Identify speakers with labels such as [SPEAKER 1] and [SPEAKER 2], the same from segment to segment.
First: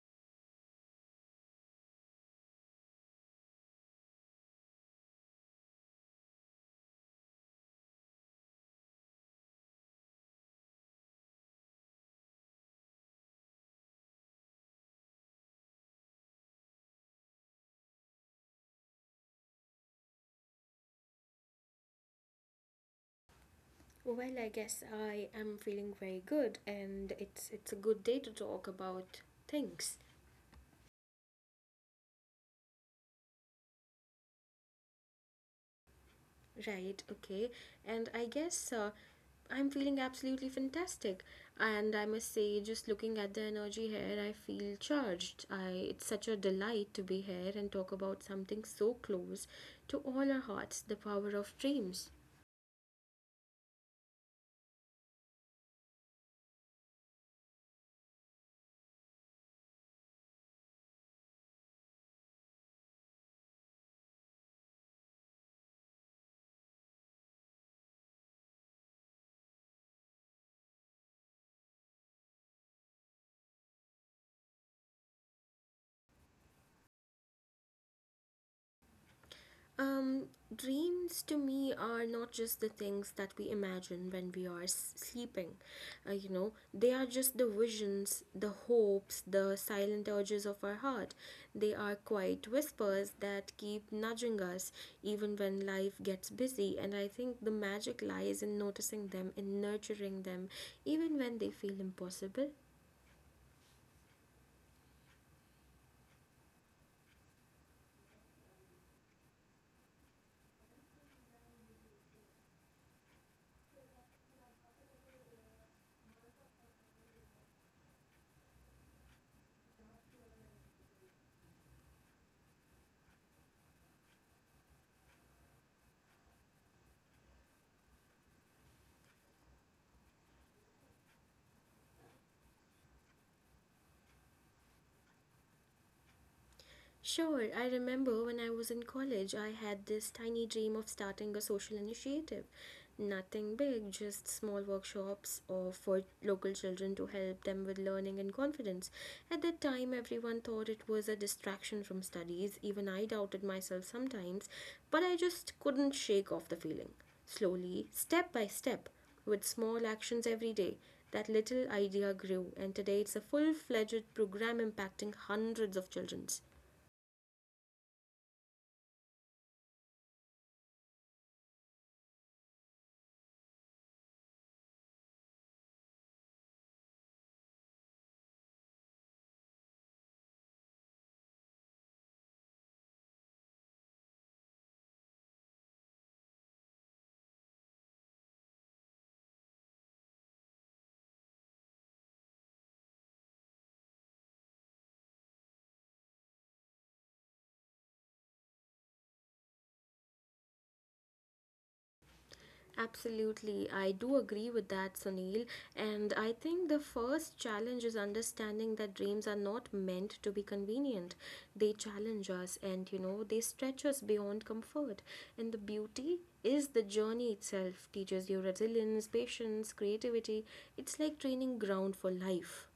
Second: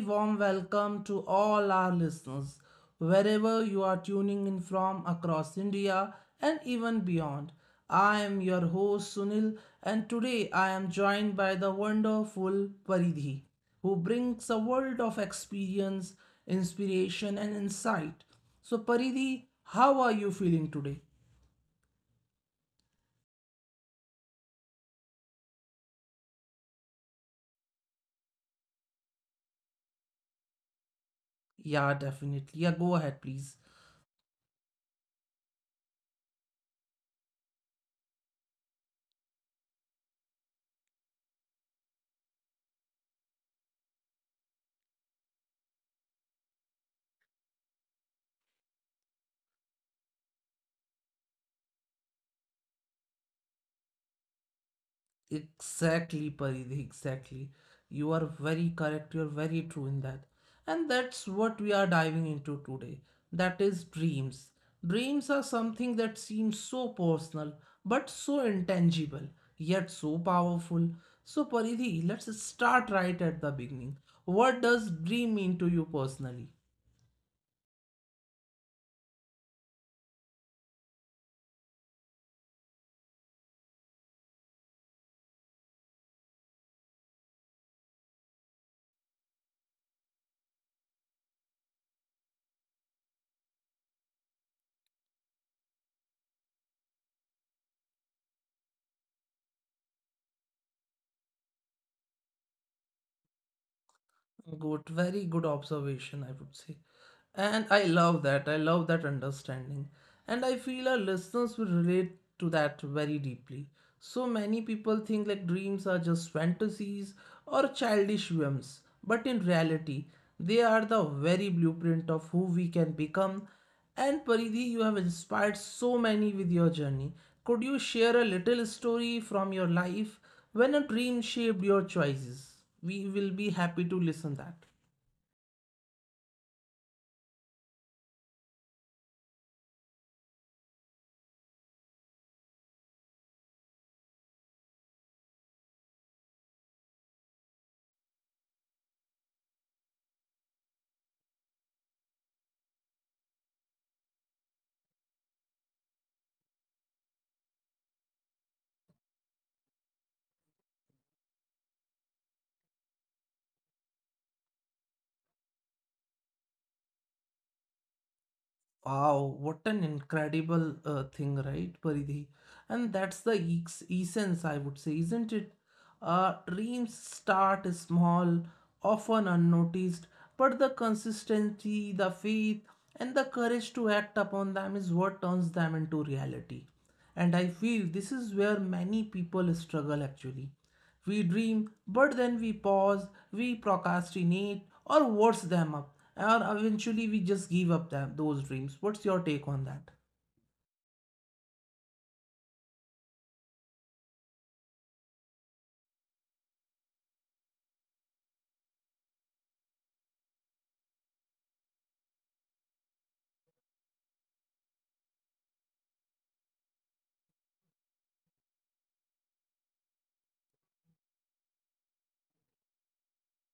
[SPEAKER 1] warm welcome to all our listeners, wherever you are tuning in from across India and even beyond. I am your host Sunil, and today I am joined by the wonderful Paridhi, who brings a world of experience, inspiration, and insight. So, Paridhi, how are you feeling today?
[SPEAKER 2] Well, I guess I am feeling very good and it's a good day to talk about things,
[SPEAKER 1] Yeah, definitely. Yeah, go ahead, please.
[SPEAKER 2] right? Okay. And I guess I'm feeling absolutely fantastic. And I must say just looking at the energy here, I feel charged. I It's such a delight to be here and talk about something so close to all our hearts, the power of dreams.
[SPEAKER 1] Exactly, Paridhi, exactly. You are very correct, you are very true in that. And that's what we are diving into today. That is dreams. Dreams are something that seems so personal, but so intangible, yet so powerful. So, Paridhi, let's start right at the beginning. What does dream mean to you personally?
[SPEAKER 2] Um, Dreams to me are not just the things that we imagine when we are sleeping. You know, they are just the visions, the hopes, the silent urges of our heart. They are quiet whispers that keep nudging us even when life gets busy. And I think the magic lies in noticing them, in nurturing them, even when they feel impossible.
[SPEAKER 1] Good, very good observation, I would say. And I love that. I love that understanding. And I feel our listeners will relate to that very deeply. So many people think like dreams are just fantasies or childish whims, but in reality, they are the very blueprint of who we can become, and Paridhi, you have inspired so many with your journey. Could you share a little story from your life when a dream shaped your choices? We will be happy to listen that.
[SPEAKER 2] Sure, I remember when I was in college, I had this tiny dream of starting a social initiative. Nothing big, just small workshops or for local children to help them with learning and confidence. At that time, everyone thought it was a distraction from studies. Even I doubted myself sometimes, but I just couldn't shake off the feeling. Slowly, step by step, with small actions every day, that little idea grew, and today it's a full fledged program impacting hundreds of children.
[SPEAKER 1] Wow, what an incredible thing, right, Paridhi? And that's the essence, I would say, isn't it? Dreams start small, often unnoticed, but the consistency, the faith, and the courage to act upon them is what turns them into reality. And I feel this is where many people struggle actually. We dream, but then we pause, we procrastinate, or worse them up. And eventually we just give up them, those dreams. What's your take on that?
[SPEAKER 2] Absolutely, I do agree with that, Sunil. And I think the first challenge is understanding that dreams are not meant to be convenient. They challenge us and, you know, they stretch us beyond comfort. And the beauty is the journey itself teaches you resilience, patience, creativity. It's like training ground for life.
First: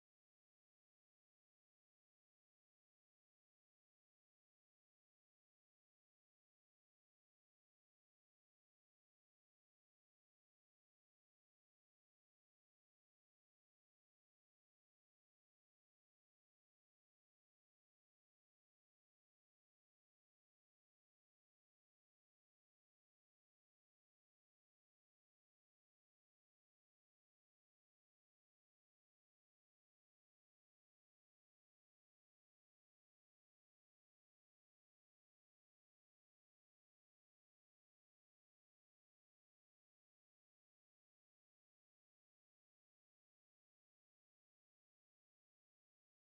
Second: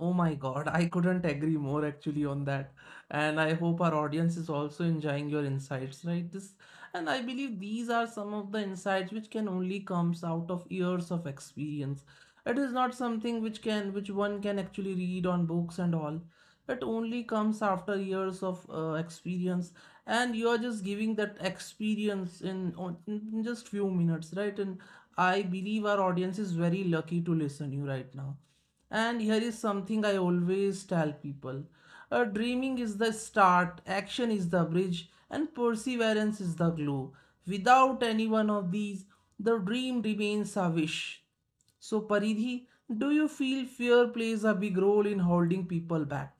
[SPEAKER 1] Oh my god, I couldn't agree more actually on that. And I hope our audience is also enjoying your insights, right? This, and I believe these are some of the insights which can only comes out of years of experience. It is not something which can which one can actually read on books and all. It only comes after years of experience, and you are just giving that experience in just few minutes, right? And I believe our audience is very lucky to listen you right now. And here is something I always tell people. Dreaming is the start, action is the bridge, and perseverance is the glue. Without any one of these, the dream remains a wish. So, Paridhi, do you feel fear plays a big role in holding people back?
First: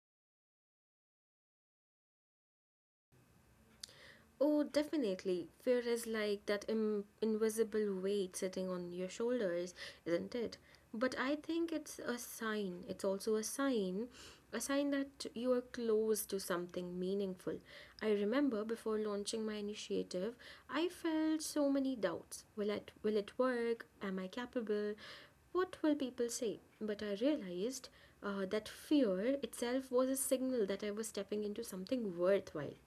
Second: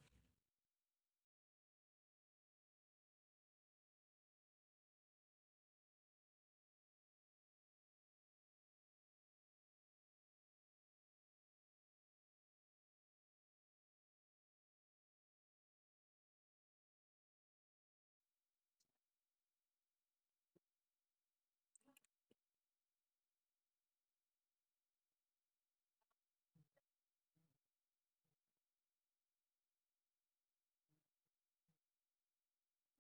[SPEAKER 2] Oh, definitely. Fear is like that invisible weight sitting on your shoulders, isn't it? But I think it's a sign. It's also a sign that you are close to something meaningful. I remember before launching my initiative, I felt so many doubts. Will it work? Am I capable? What will people say? But I realized that fear itself was a signal that I was stepping into something worthwhile.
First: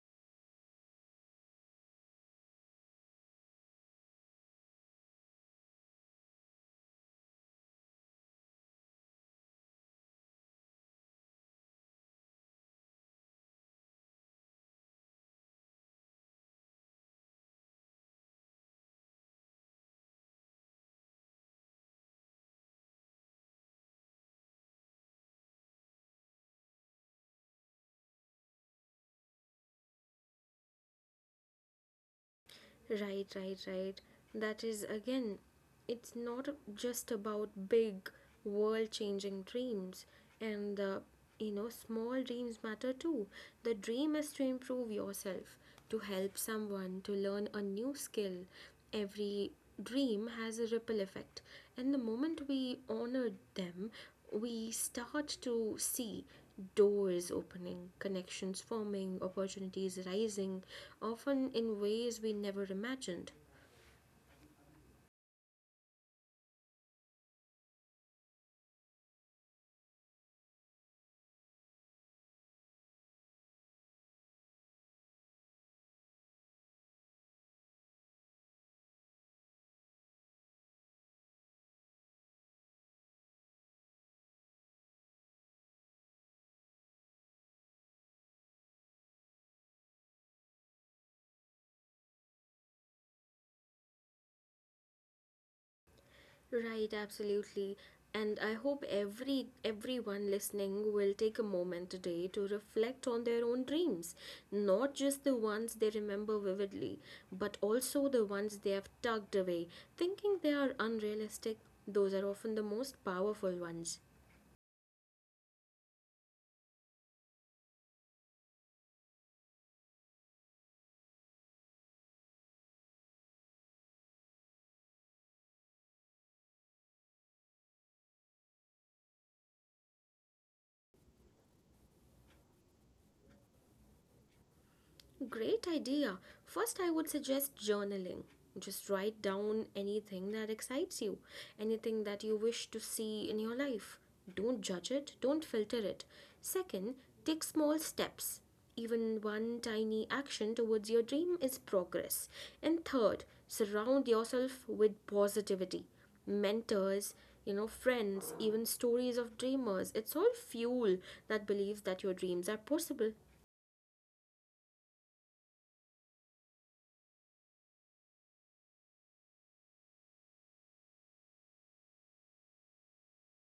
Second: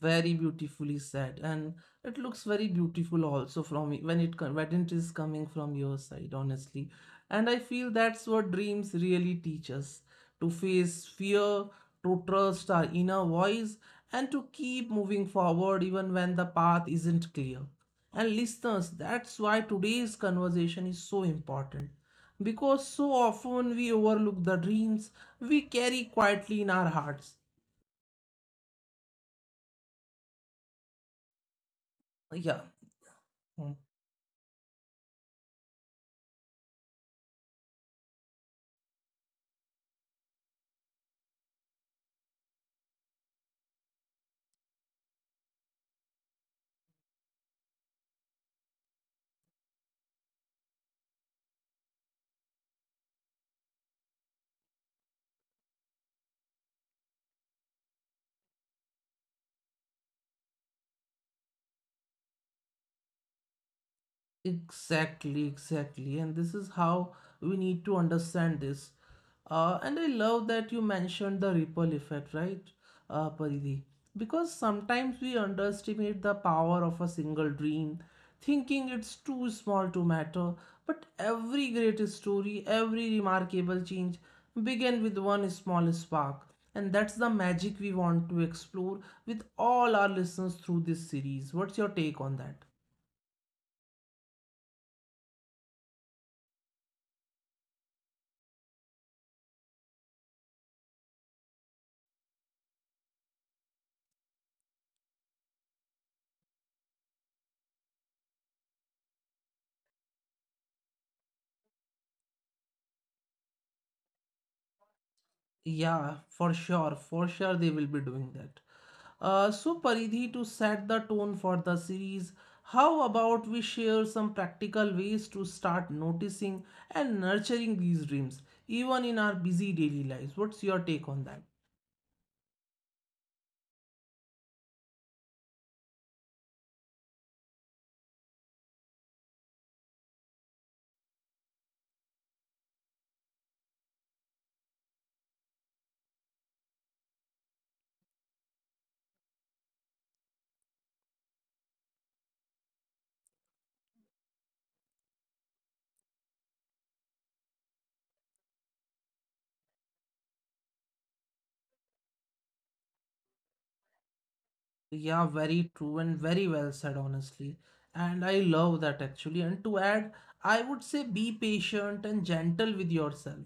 [SPEAKER 1] Very beautifully said, and it looks very beautiful also from when it when it is coming from your side, honestly. And I feel that's what dreams really teach us to face fear, to trust our inner voice, and to keep moving forward even when the path isn't clear. And listeners, that's why today's conversation is so important because so often we overlook the dreams we carry quietly in our hearts.
[SPEAKER 2] Right,
[SPEAKER 1] Yeah.
[SPEAKER 2] right, right.
[SPEAKER 1] Hmm.
[SPEAKER 2] That is again, it's not just about big world changing dreams and the you know small dreams matter too. The dream is to improve yourself, to help someone, to learn a new skill. Every dream has a ripple effect, and the moment we honor them, we start to see doors opening, connections forming, opportunities rising, often in ways we never imagined.
[SPEAKER 1] Exactly, exactly. And this is how we need to understand this. And I love that you mentioned the ripple effect, right, Paridhi? Because sometimes we underestimate the power of a single dream, thinking it's too small to matter. But every great story, every remarkable change began with one small spark. And that's the magic we want to explore with all our listeners through this series. What's your take on that?
[SPEAKER 2] Right, absolutely. And I hope everyone listening will take a moment today to reflect on their own dreams, not just the ones they remember vividly, but also the ones they have tucked away, thinking they are unrealistic. Those are often the most powerful ones.
[SPEAKER 1] Yeah, for sure they will be doing that. So Paridhi, to set the tone for the series, how about we share some practical ways to start noticing and nurturing these dreams, even in our busy daily lives? What's your take on that?
[SPEAKER 2] Great idea. First, I would suggest journaling. Just write down anything that excites you, anything that you wish to see in your life. Don't judge it, don't filter it. Second, take small steps. Even one tiny action towards your dream is progress. And third, surround yourself with positivity. Mentors, you know, friends, even stories of dreamers. It's all fuel that believes that your dreams are possible.
[SPEAKER 1] Yeah, very true and very well said, honestly. And I love that actually. And to add, I would say be patient and gentle with yourself.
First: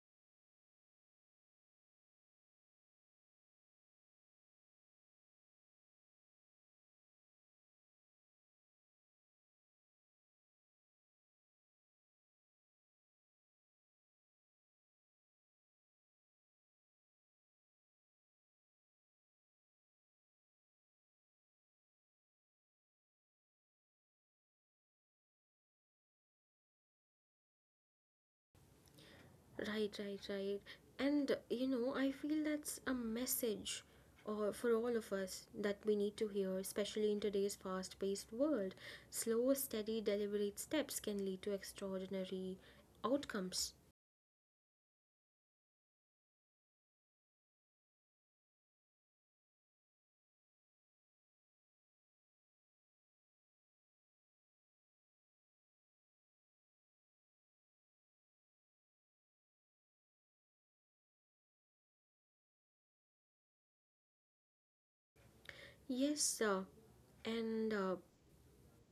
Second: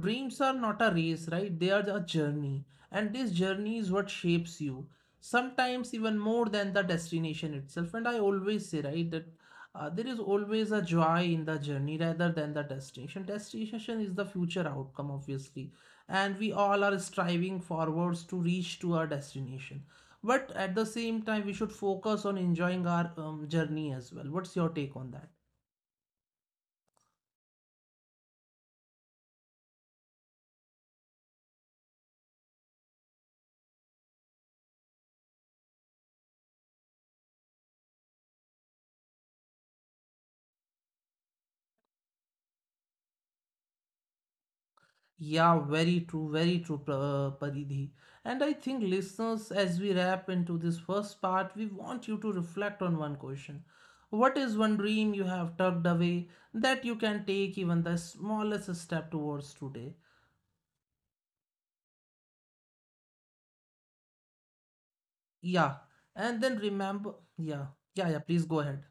[SPEAKER 1] Dreams are not a race, right? They are a journey. And this journey is what shapes you, sometimes even more than the destination itself. And I always say, right, that there is always a joy in the journey rather than the destination. Destination is the future outcome, obviously. And we all are striving forwards to reach to our destination, but at the same time, we should focus on enjoying our journey as well. What's your take on that?
[SPEAKER 2] Right, right, right. And you know, I feel that's a message or for all of us that we need to hear, especially in today's fast-paced world. Slow, steady, deliberate steps can lead to extraordinary outcomes.
[SPEAKER 1] Yeah, very true, Paridhi. And I think listeners, as we wrap into this first part, we want you to reflect on one question. What is one dream you have tucked away that you can take even the smallest step towards today? Yeah. And
[SPEAKER 2] Yes,
[SPEAKER 1] then remember, yeah,
[SPEAKER 2] and uh,
[SPEAKER 1] yeah, yeah, please go ahead.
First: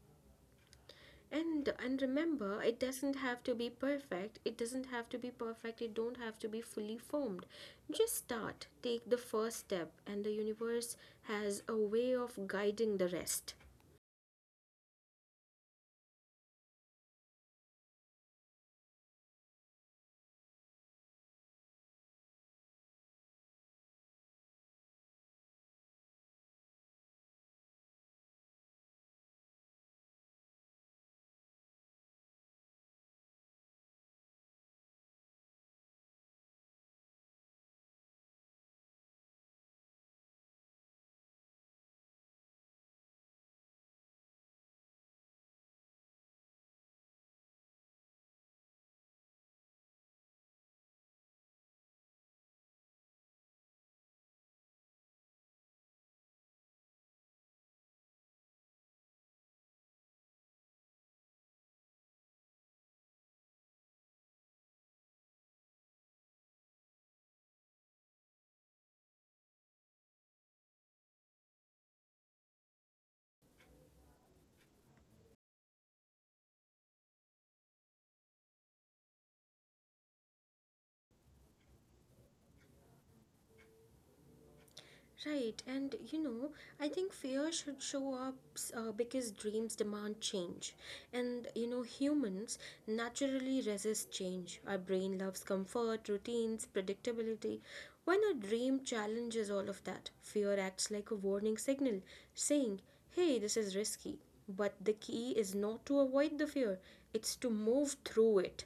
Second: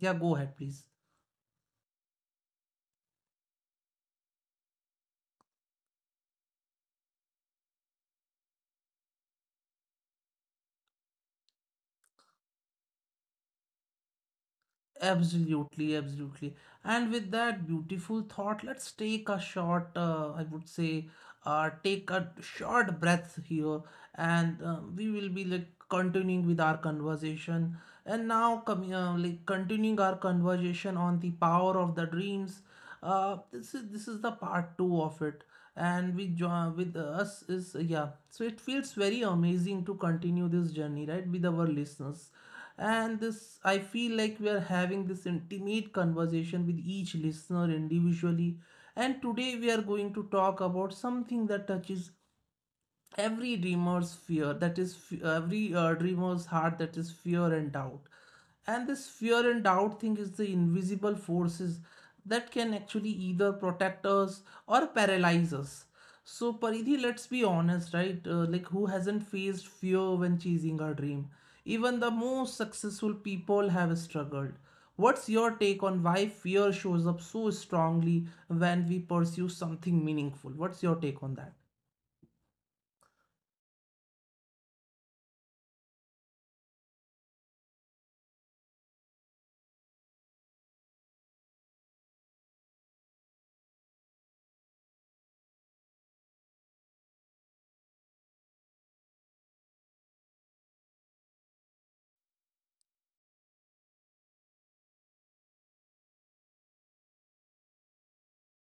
[SPEAKER 1] Yeah, go ahead, please.
[SPEAKER 2] and remember, it doesn't have to be perfect. It doesn't have to be perfect. It don't have to be fully formed. Just start. Take the first step, and the universe has a way of guiding the rest.
[SPEAKER 1] Absolutely, absolutely. And with that beautiful thought, let's take a short, I would say, take a short breath here, and we will be like continuing with our conversation. And now, coming like continuing our conversation on the power of the dreams. This is the part two of it, and with with us is, yeah, so it feels very amazing to continue this journey, right, with our listeners. And this, I feel like we are having this intimate conversation with each listener individually. And today we are going to talk about something that touches every dreamer's fear, that is, every dreamer's heart, that is fear and doubt. And this fear and doubt thing is the invisible forces that can actually either protect us or paralyze us. So, Paridhi, let's be honest, right, like who hasn't faced fear when chasing a dream? Even the most successful people have struggled. What's your take on why fear shows up so strongly when we pursue something meaningful? What's your take on that?
[SPEAKER 2] Right, and you know, I think fear should show up because dreams demand change. And you know, humans naturally resist change. Our brain loves comfort, routines, predictability. When a dream challenges all of that, fear acts like a warning signal saying, hey, this is risky. But the key is not to avoid the fear, it's to move through it.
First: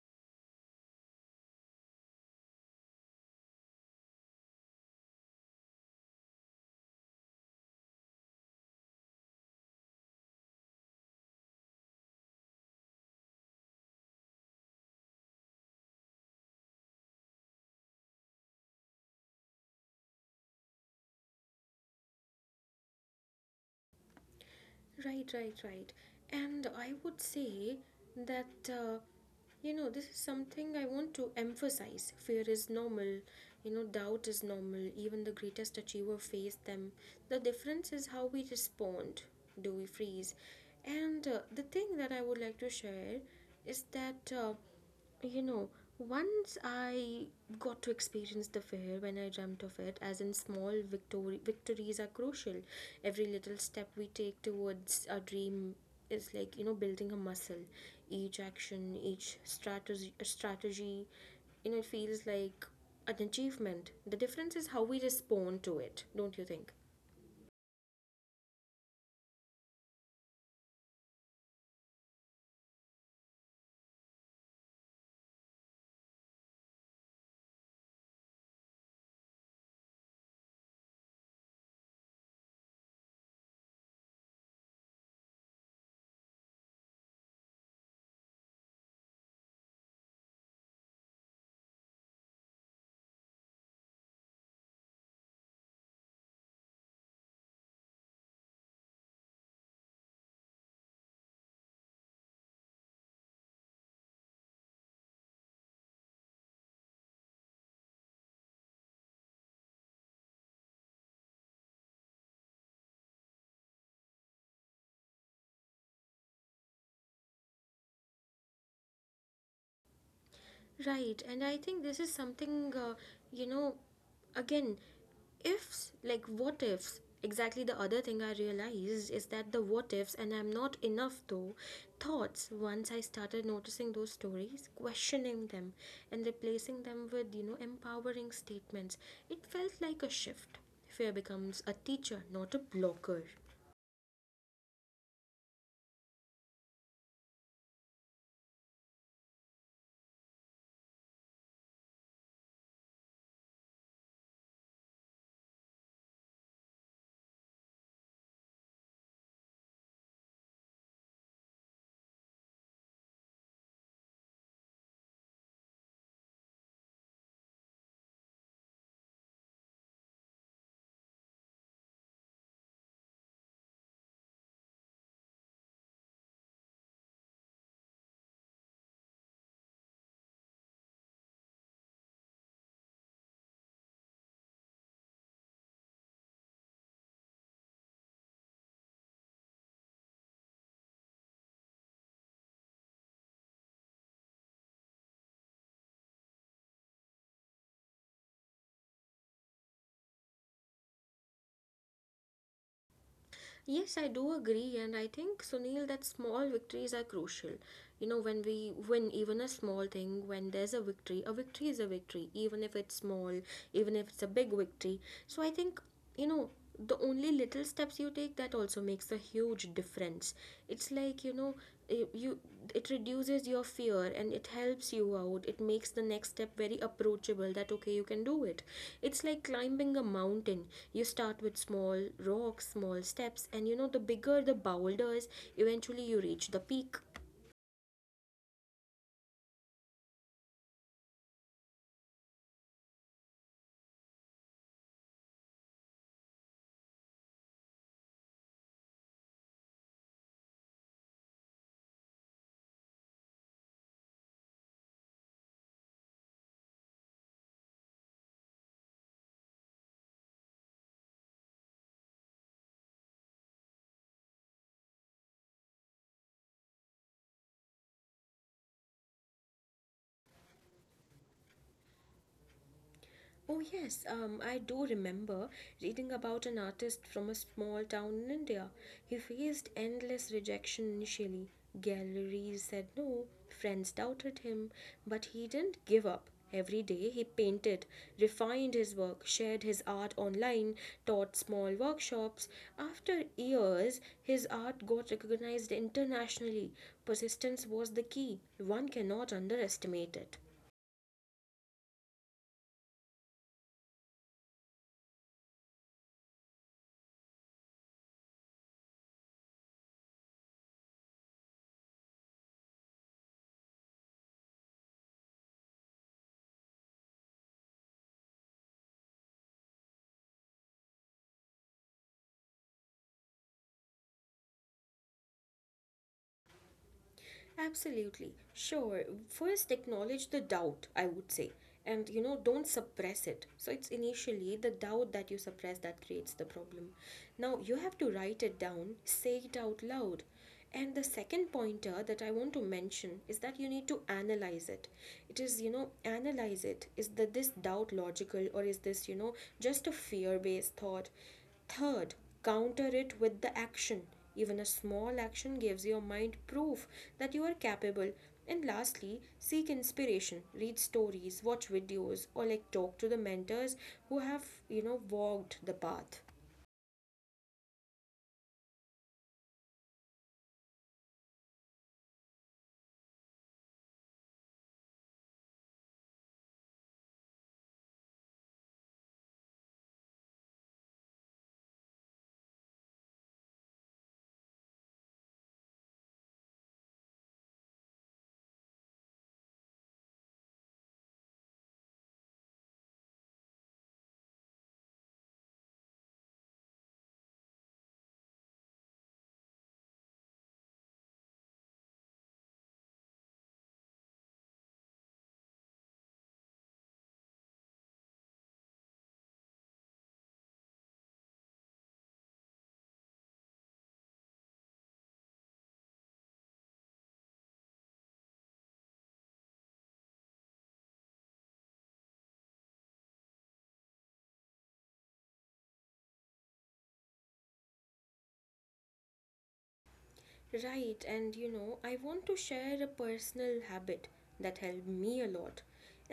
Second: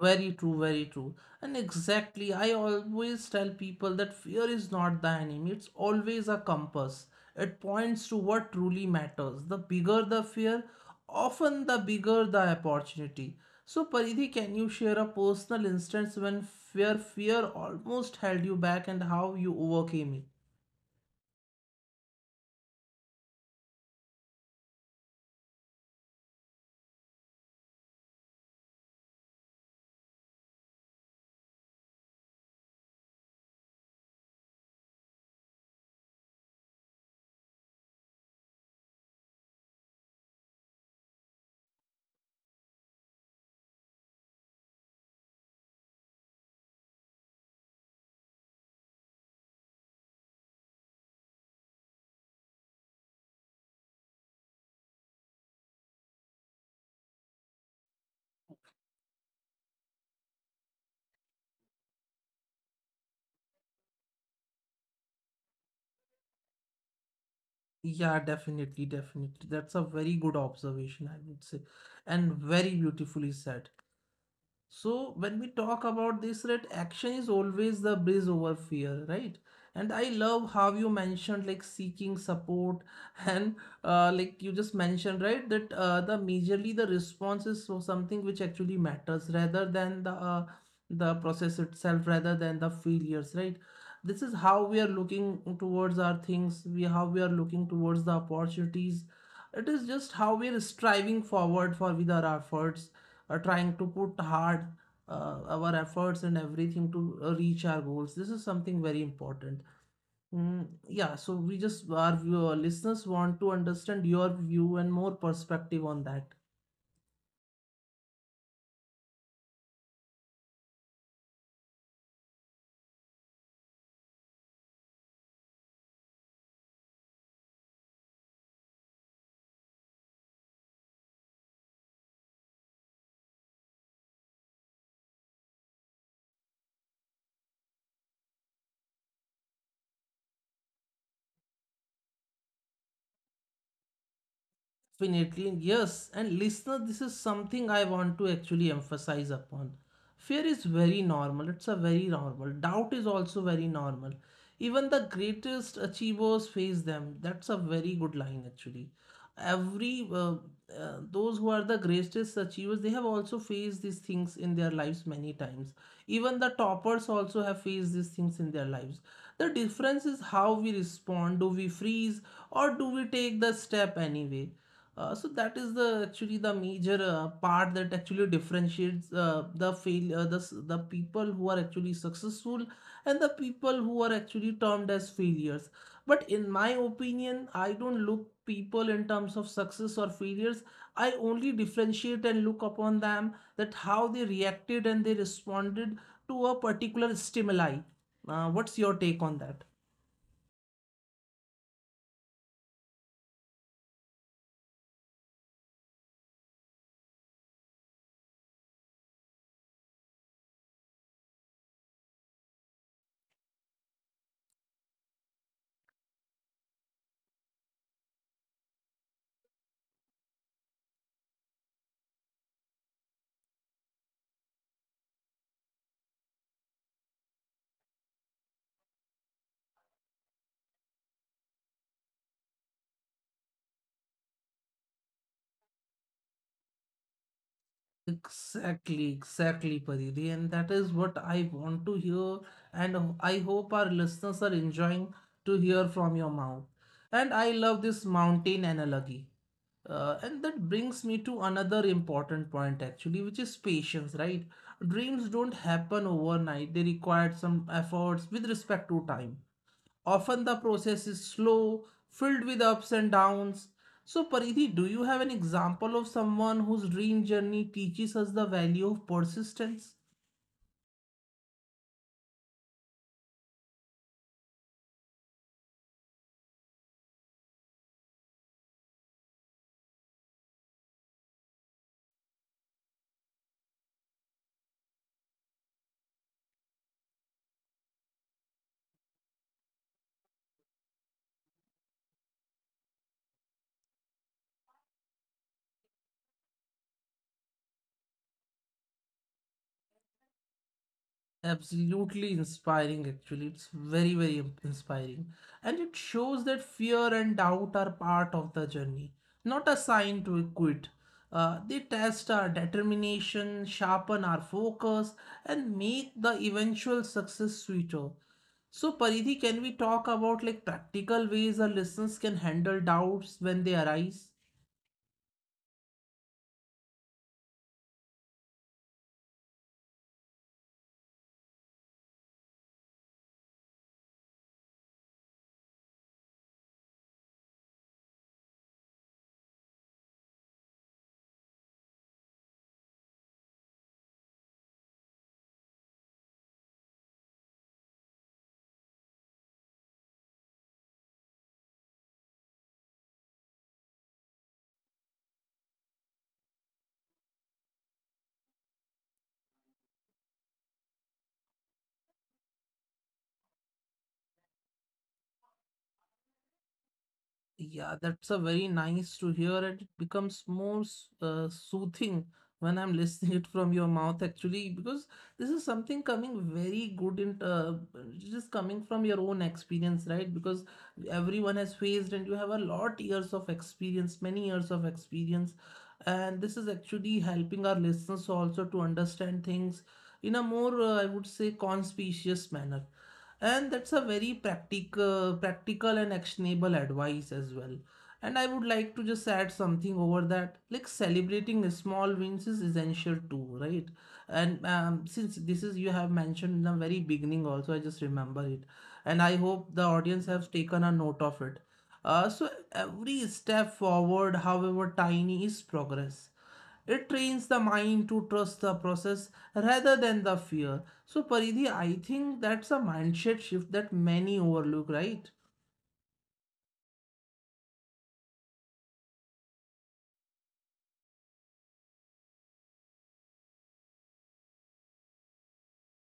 [SPEAKER 1] Very true, very true. And exactly, I always tell people that fear is not the enemy, it's always a compass. It points to what truly matters. The bigger the fear, often the bigger the opportunity. So, Paridhi, can you share a personal instance when fear almost held you back and how you overcame it?
[SPEAKER 2] Right, right, right. And I would say that, you know, this is something I want to emphasize. Fear is normal, you know, doubt is normal. Even the greatest achiever face them. The difference is how we respond. Do we freeze? And the thing that I would like to share is that. You know, once I got to experience the fair when I dreamt of it, as in small victory, victories are crucial. Every little step we take towards our dream is like, you know, building a muscle. Each action, strategy, you know, it feels like an achievement. The difference is how we respond to it, don't you think?
[SPEAKER 1] Yeah, definitely, definitely. That's a very good observation, I would say, and very beautifully said. So when we talk about this, right, action is always the bridge over fear, right? And I love how you mentioned like seeking support and like you just mentioned, right, that the majorly the response is so something which actually matters rather than the process itself, rather than the failures, right? This is how we are looking towards our things, we how we are looking towards the opportunities. It is just how we are striving forward for with our efforts, trying to put hard our efforts and everything to reach our goals. This is something very important. Mm, yeah, so we just, our our listeners want to understand your view and more perspective on that.
[SPEAKER 2] Right, and I think this is something, you know, again, ifs, like what ifs. Exactly the other thing I realized is that the what ifs, and I'm not enough though, thoughts, once I started noticing those stories, questioning them, and replacing them with, you know, empowering statements, it felt like a shift. Fear becomes a teacher, not a blocker.
[SPEAKER 1] Definitely, yes. And listener, this is something I want to actually emphasize upon. Fear is very normal. It's a very normal. Doubt is also very normal. Even the greatest achievers face them. That's a very good line, actually. Every those who are the greatest achievers, they have also faced these things in their lives many times. Even the toppers also have faced these things in their lives. The difference is how we respond. Do we freeze or do we take the step anyway? So that is the actually the major part that actually differentiates the fail the s- the people who are actually successful and the people who are actually termed as failures. But in my opinion, I don't look people in terms of success or failures. I only differentiate and look upon them that how they reacted and they responded to a particular stimuli. What's your take on that?
[SPEAKER 2] Yes, I do agree, and I think, Sunil, that small victories are crucial. You know, when we win even a small thing, when there's a victory is a victory, even if it's small, even if it's a big victory. So I think, you know, the only little steps you take that also makes a huge difference. It's like, you know, it, you it reduces your fear and it helps you out. It makes the next step very approachable, that okay, you can do it. It's like climbing a mountain. You start with small rocks, small steps, and you know the bigger the boulders, eventually you reach the peak.
[SPEAKER 1] Exactly, exactly, Pariri. And that is what I want to hear. And I hope our listeners are enjoying to hear from your mouth. And I love this mountain analogy. And that brings me to another important point, actually, which is patience, right? Dreams don't happen overnight, they require some efforts with respect to time. Often the process is slow, filled with ups and downs. So, Paridhi, do you have an example of someone whose dream journey teaches us the value of persistence?
[SPEAKER 2] Oh, yes, I do remember reading about an artist from a small town in India. He faced endless rejection initially. Galleries said no, friends doubted him, but he didn't give up. Every day he painted, refined his work, shared his art online, taught small workshops. After years, his art got recognized internationally. Persistence was the key. One cannot underestimate it.
[SPEAKER 1] Absolutely inspiring, actually. It's very, very inspiring. And it shows that fear and doubt are part of the journey, not a sign to quit. They test our determination, sharpen our focus, and make the eventual success sweeter. So, Paridhi, can we talk about like practical ways our listeners can handle doubts when they arise?
[SPEAKER 2] Absolutely. Sure. First, acknowledge the doubt, I would say. And you know, don't suppress it. So it's initially the doubt that you suppress that creates the problem. Now you have to write it down, say it out loud. And the second pointer that I want to mention is that you need to analyze it. It is, you know, analyze it. Is that this doubt logical or is this, you know, just a fear based thought? Third, counter it with the action. Even a small action gives your mind proof that you are capable. And lastly, seek inspiration. Read stories, watch videos, or like talk to the mentors who have, you know, walked the path.
[SPEAKER 1] Yeah, that's a very nice to hear, and it becomes more soothing when I'm listening it from your mouth actually, because this is something coming very good in, just coming from your own experience, right? Because everyone has faced, and you have a lot years of experience, many years of experience, and this is actually helping our listeners also to understand things in a more, I would say, conspicuous manner, and that's a very practical and actionable advice as well. And I would like to just add something over that, like celebrating small wins is essential too, right? And since this is you have mentioned in the very beginning also, I just remember it, and I hope the audience has taken a note of it. So every step forward, however tiny, is progress. It trains the mind to trust the process rather than the fear. So, Paridhi, I think that's a mindset shift that many overlook, right?
[SPEAKER 2] Right, and you know, I want to share a personal habit that helped me a lot,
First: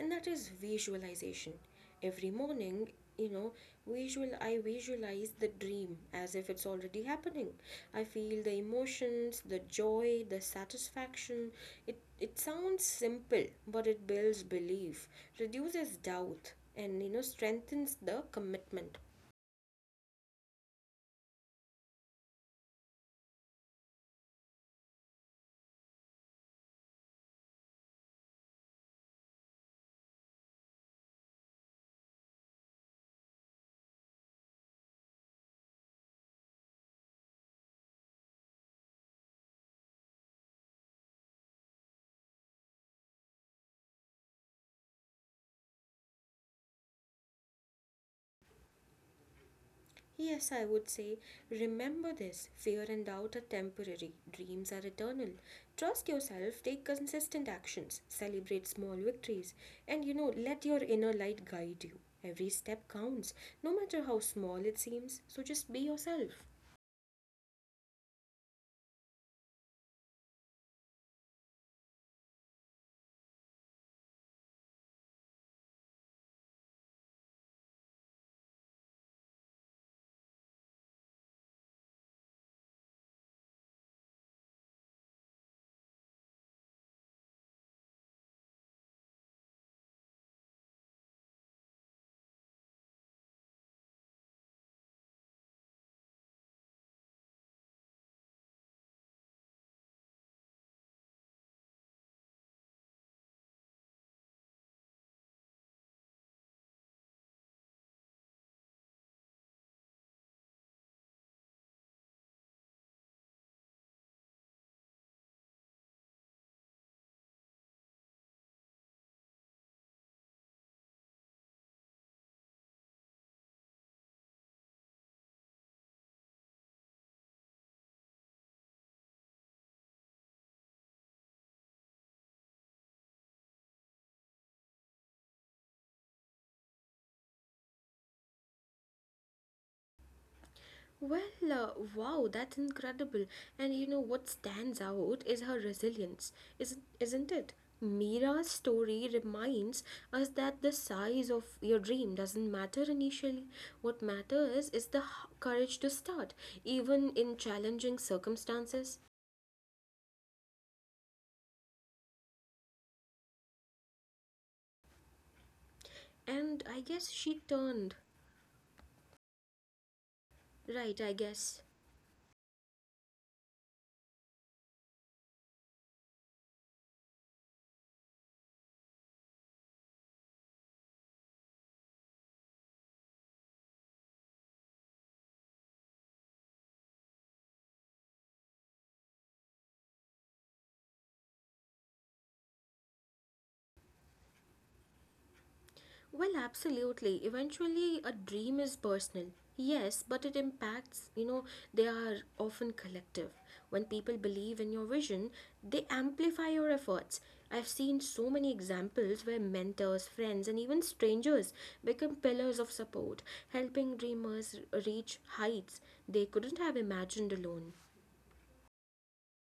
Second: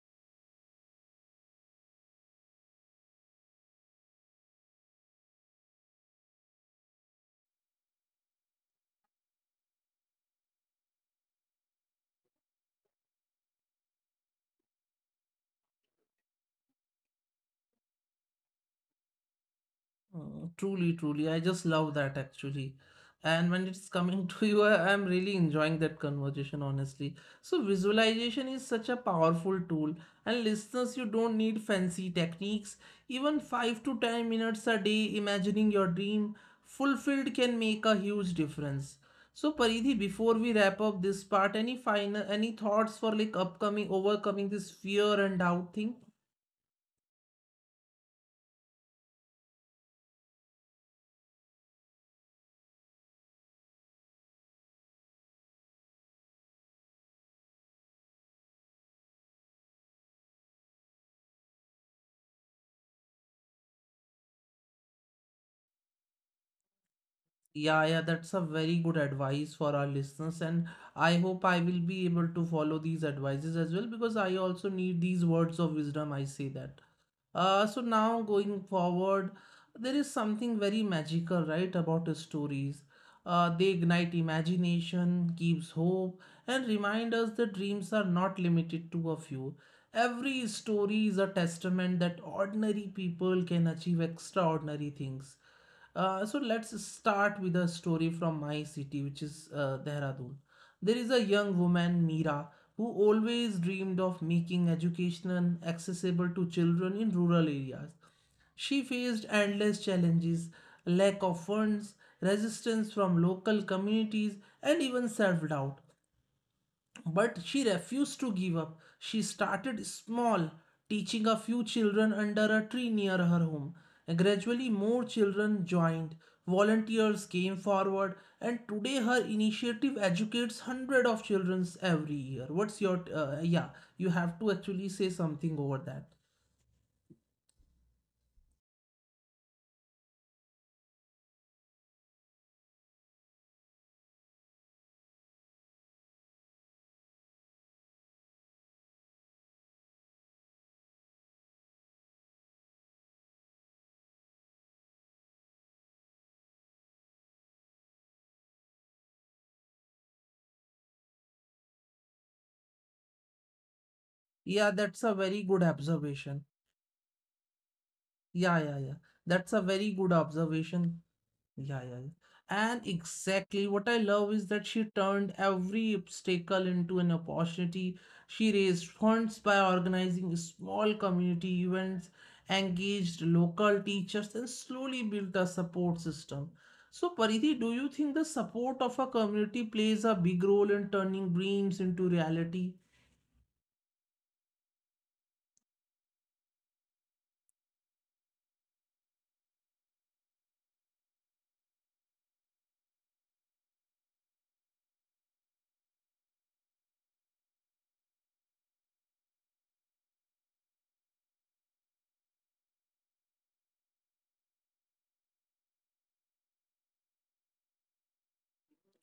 [SPEAKER 2] and that is visualization. Every morning, you know, visual I visualize the dream as if it's already happening. I feel the emotions, the joy, the satisfaction. It sounds simple, but it builds belief, reduces doubt, and you know, strengthens the commitment.
[SPEAKER 1] Oh, truly, truly. I just love that actually. And when it's coming to you, I'm really enjoying that conversation, honestly. So, visualization is such a powerful tool. And listeners, you don't need fancy techniques. Even 5 to 10 minutes a day imagining your dream fulfilled can make a huge difference. So, Paridhi, before we wrap up this part, any thoughts for like upcoming, overcoming this fear and doubt thing?
[SPEAKER 2] Yes, I would say, remember this fear and doubt are temporary, dreams are eternal. Trust yourself, take consistent actions, celebrate small victories, and you know, let your inner light guide you. Every step counts, no matter how small it seems, so just be yourself.
[SPEAKER 1] Yeah, yeah, that's a very good advice for our listeners, and I hope I will be able to follow these advices as well, because I also need these words of wisdom. I say that. So now going forward, there is something very magical, right, about stories. They ignite imagination, gives hope, and remind us that dreams are not limited to a few. Every story is a testament that ordinary people can achieve extraordinary things. So let's start with a story from my city, which is Dehradun. There is a young woman, Meera, who always dreamed of making education accessible to children in rural areas. She faced endless challenges, lack of funds, resistance from local communities, and even self doubt. But she refused to give up. She started small, teaching a few children under a tree near her home. And gradually, more children joined. Volunteers came forward, and today her initiative educates hundreds of children every year. What's your yeah? You have to actually say something over that.
[SPEAKER 2] Well, wow, that's incredible. And you know what stands out is her resilience, isn't it? Mira's story reminds us that the size of your dream doesn't matter initially. What matters is the courage to start, even in challenging circumstances.
[SPEAKER 1] Yeah, that's a very good observation.
[SPEAKER 2] And I guess she turned.
[SPEAKER 1] Yeah, yeah, yeah. That's a very good observation.
[SPEAKER 2] Right, I guess.
[SPEAKER 1] Yeah, yeah, yeah. And exactly what I love is that she turned every obstacle into an opportunity. She raised funds by organizing small community events, engaged local teachers, and slowly built a support system. So, Paridhi, do you think the support of a community plays a big role in turning dreams into reality?
[SPEAKER 2] Well, absolutely. Eventually, a dream is personal. Yes, but it impacts, you know, they are often collective. When people believe in your vision, they amplify your efforts. I've seen so many examples where mentors, friends, and even strangers become pillars of support, helping dreamers reach heights they couldn't have imagined alone.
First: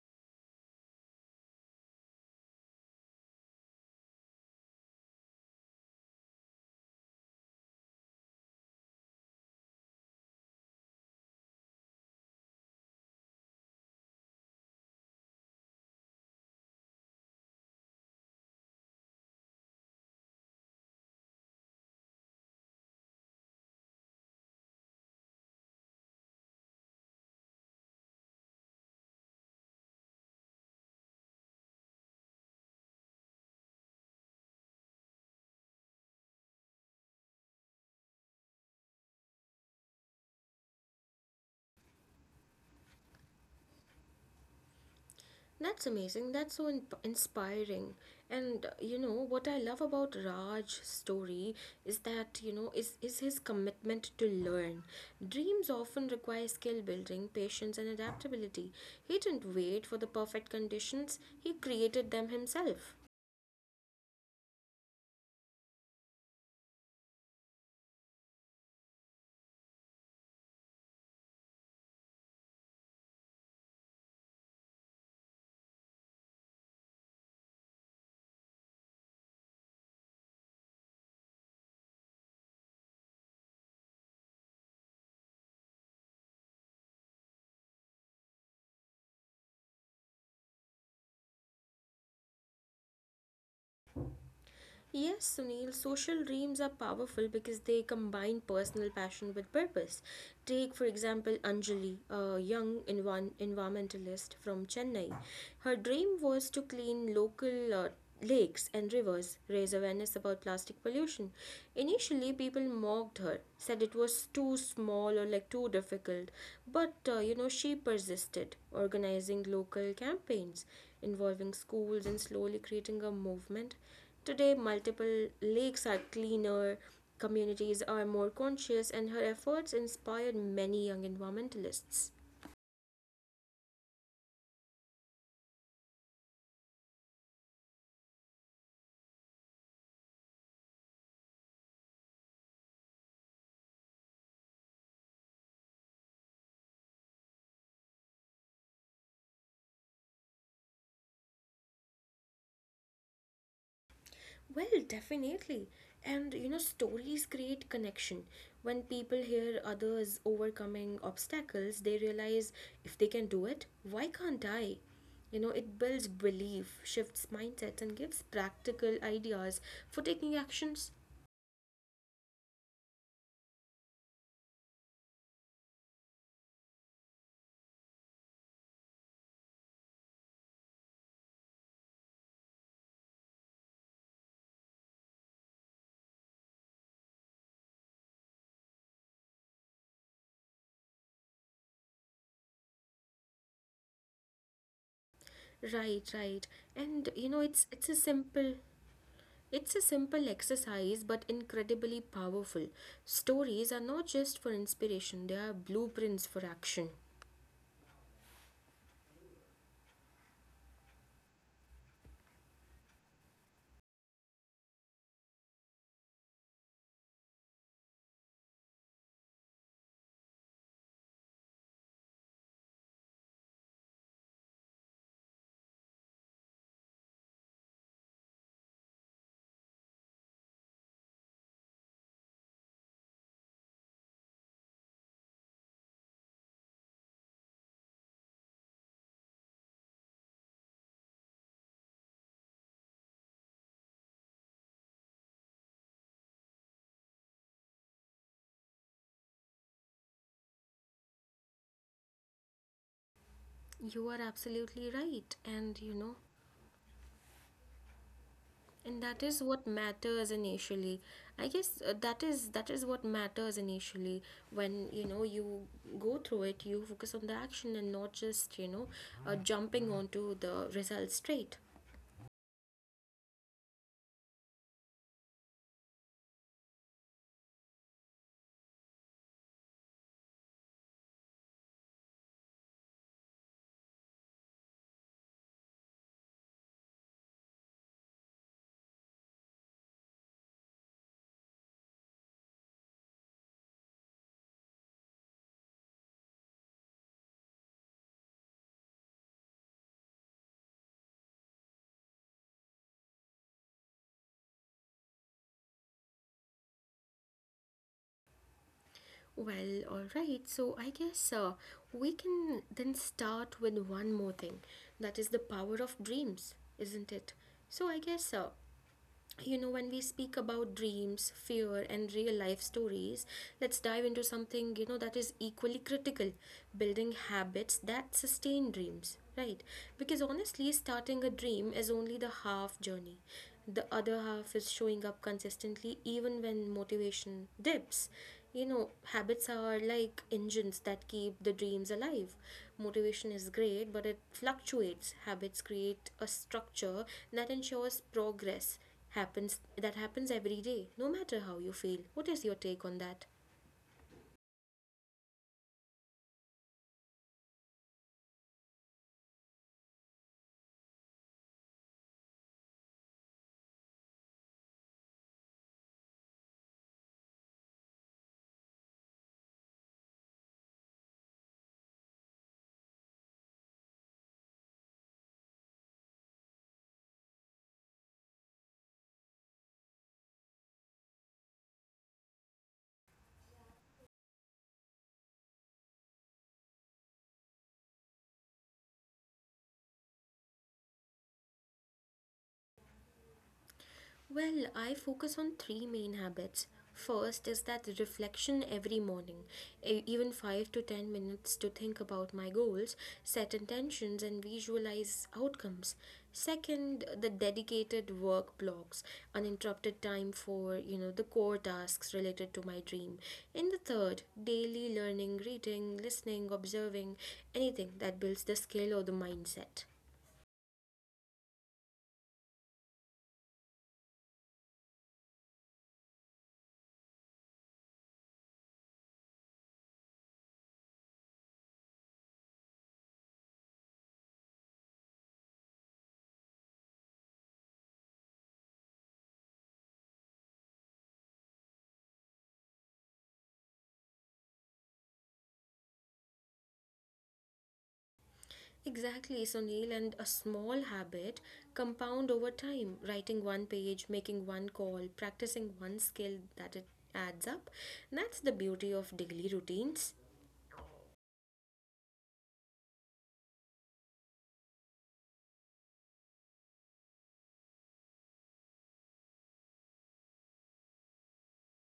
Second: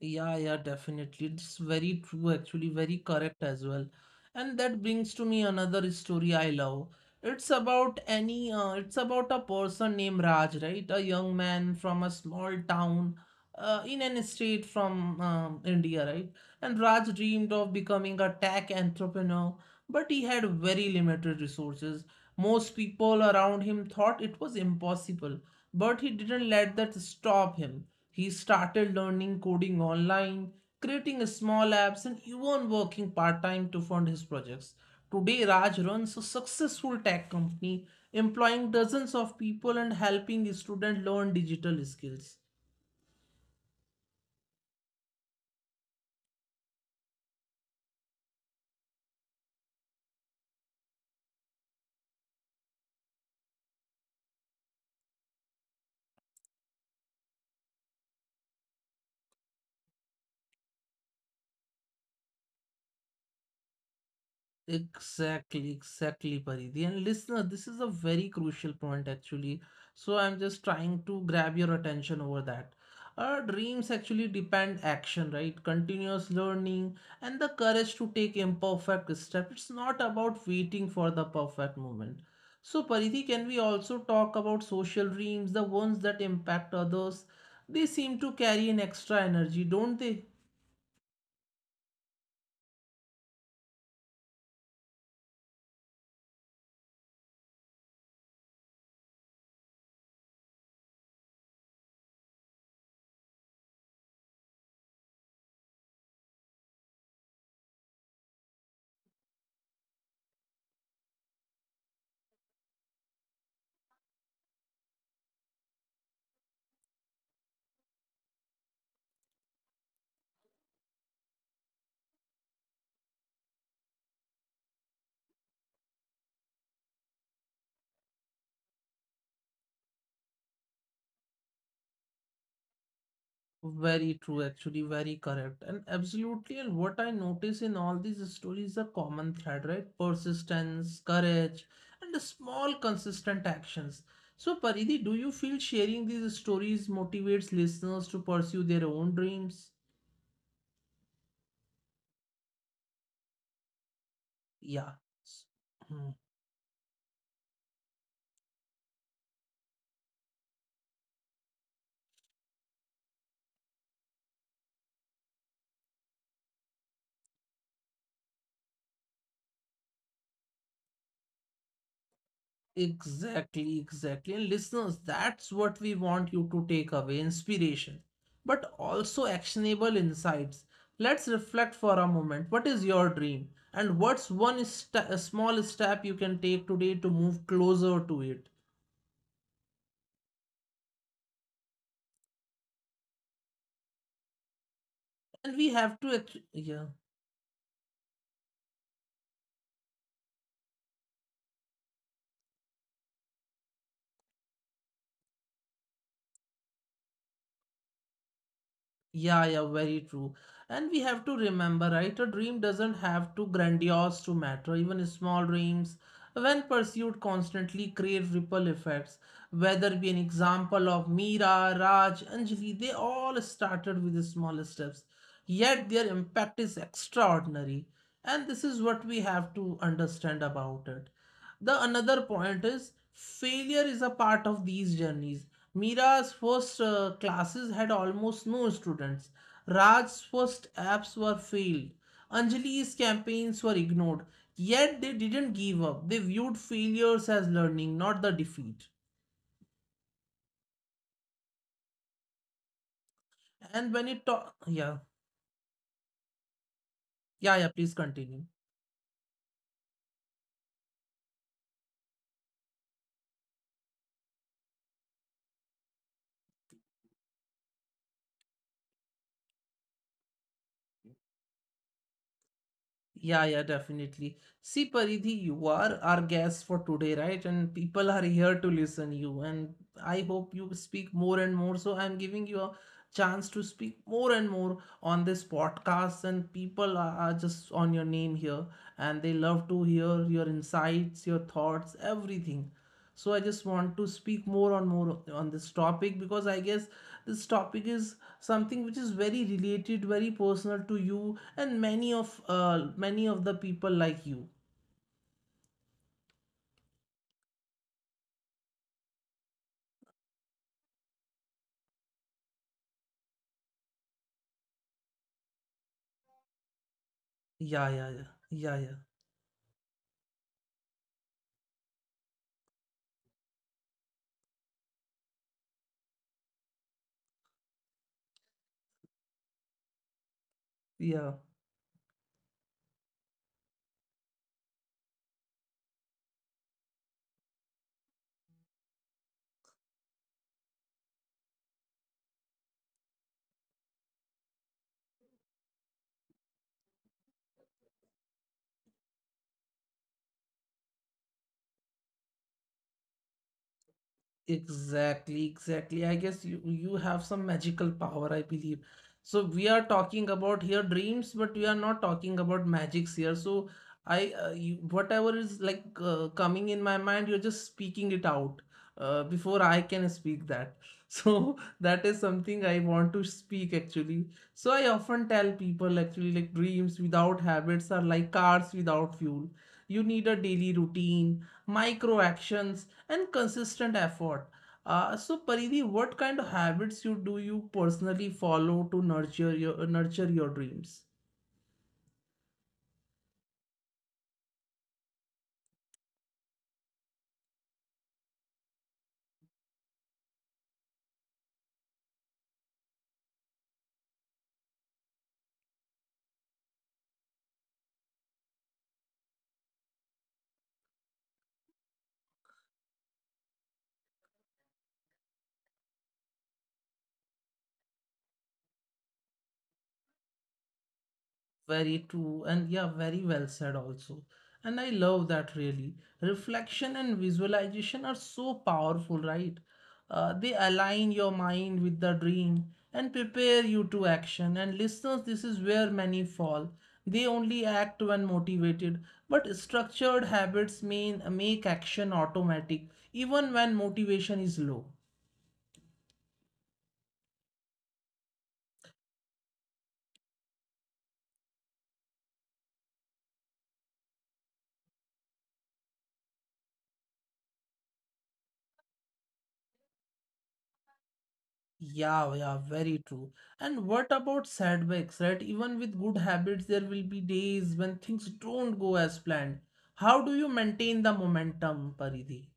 [SPEAKER 1] Yeah, yeah, definitely. It's very true, actually, very correct as well. And that brings to me another story I love. It's about it's about a person named Raj, right? A young man from a small town, in an state from India, right? And Raj dreamed of becoming a tech entrepreneur, but he had very limited resources. Most people around him thought it was impossible, but he didn't let that stop him. He started learning coding online, creating small apps, and even working part time to fund his projects. Today, Raj runs a successful tech company, employing dozens of people and helping students learn digital skills.
[SPEAKER 2] That's amazing. That's so inspiring. And you know what I love about Raj's story is that you know is his commitment to learn. Dreams often require skill building, patience, and adaptability. He didn't wait for the perfect conditions. He created them himself.
[SPEAKER 1] Exactly, exactly, Paridi. And listener, this is a very crucial point actually. So I'm just trying to grab your attention over that. Our dreams actually depend action, right? Continuous learning and the courage to take imperfect step. It's not about waiting for the perfect moment. So Paridi, can we also talk about social dreams, the ones that impact others? They seem to carry an extra energy, don't they?
[SPEAKER 2] Yes, Sunil, social dreams are powerful because they combine personal passion with purpose. Take, for example, Anjali, a young environmentalist from Chennai. Her dream was to clean local lakes and rivers, raise awareness about plastic pollution. Initially, people mocked her, said it was too small or like too difficult, but you know, she persisted, organizing local campaigns involving schools and slowly creating a movement. Today, multiple lakes are cleaner, communities are more conscious, and her efforts inspired many young environmentalists.
[SPEAKER 1] Very true, actually, very correct. And absolutely, and what I notice in all these stories, a common thread, right? Persistence, courage, and the small, consistent actions. So, Paridhi, do you feel sharing these stories motivates listeners to pursue their own dreams?
[SPEAKER 2] Well,
[SPEAKER 1] Yeah.
[SPEAKER 2] definitely. And you know, stories create connection. When people hear others overcoming obstacles, they realize if they can do it, why can't I? You know, it builds belief, shifts mindsets, and gives practical ideas for taking actions.
[SPEAKER 1] Exactly, exactly. And listeners, that's what we want you to take away, inspiration, but also actionable insights. Let's reflect for a moment. What is your dream? And what's a small step you can take today to move closer to it? And we have to,
[SPEAKER 2] Right,
[SPEAKER 1] yeah.
[SPEAKER 2] right. And you know, it's a simple it's a simple exercise but incredibly powerful. Stories are not just for inspiration, they are blueprints for action.
[SPEAKER 1] Yeah, yeah, very true. And we have to remember, right? A dream doesn't have to grandiose to matter. Even small dreams, when pursued constantly, create ripple effects. Whether be an example of Meera, Raj, Anjali, they all started with small steps. Yet their impact is extraordinary. And this is what we have to understand about it. The another point is failure is a part of these journeys. Mira's first classes had almost no students. Raj's first apps were failed. Anjali's campaigns were ignored. Yet they didn't give up. They viewed failures as learning, not the defeat.
[SPEAKER 2] You
[SPEAKER 1] And
[SPEAKER 2] are
[SPEAKER 1] when it ta-
[SPEAKER 2] absolutely
[SPEAKER 1] yeah,
[SPEAKER 2] right, and
[SPEAKER 1] yeah, yeah, please continue.
[SPEAKER 2] that is what matters initially. I guess, that is what matters initially when you go through it. You focus on the action and not just, jumping onto the result straight.
[SPEAKER 1] Yeah, yeah, definitely. See, Paridhi, you are our guest for today, right? And people are here to listen you. And I hope you speak more and more. So I'm giving you a chance to speak more and more on this podcast. And people are just on your name here, and they love to hear your insights, your thoughts, everything. So I just want to speak more on this topic because I guess this topic is something which is very related, very personal to you and many of the people like you.
[SPEAKER 2] Well, all right. So I guess, we can then start with one more thing. That is the power of dreams, isn't it?
[SPEAKER 1] Yeah, yeah, yeah.
[SPEAKER 2] So I
[SPEAKER 1] Yeah,
[SPEAKER 2] guess,
[SPEAKER 1] yeah,
[SPEAKER 2] you know, when we speak about dreams, fear and real life stories, let's dive into something, you know, that is equally critical: building habits that sustain dreams, right? Because honestly,
[SPEAKER 1] yeah.
[SPEAKER 2] starting a dream is only the half journey. The other half is showing up consistently even when motivation dips. You know, habits are like engines that keep the dreams alive. Motivation is great, but it fluctuates. Habits create a structure that ensures progress happens every day, no matter how you feel. What is your take on that?
[SPEAKER 1] Exactly, exactly. I guess you have some magical power, I believe. So we are talking about here dreams, but we are not talking about magics here. So whatever is like coming in my mind, you're just speaking it out before I can speak that. So that is something I want to speak actually. So I often tell people actually, like, dreams without habits are like cars without fuel. You need a daily routine, micro actions, and consistent effort. So Paridhi, what kind of habits you do you personally follow to nurture your dreams?
[SPEAKER 2] Well, I focus on three main habits. First is that reflection every morning, even 5 to 10 minutes to think about my goals, set intentions, and visualize outcomes. Second, the dedicated work blocks, uninterrupted time for, you know, the core tasks related to my dream. And the third, daily learning, reading, listening, observing, anything that builds the skill or the mindset.
[SPEAKER 1] Very true, and yeah, very well said also. And I love that really. Reflection and visualization are so powerful, right? They align your mind with the dream and prepare you to action. And listeners, this is where many fall. They only act when motivated, but structured habits mean make action automatic, even when motivation is low.
[SPEAKER 2] Exactly, Sunil, and a small habit compound over time. Writing one page, making one call, practicing one skill, that it adds up. That's the beauty of daily routines.
[SPEAKER 1] Yeah, yeah, very true. And what about setbacks, right? Even with good habits, there will be days when things don't go as planned. How do you maintain the momentum, Paridhi?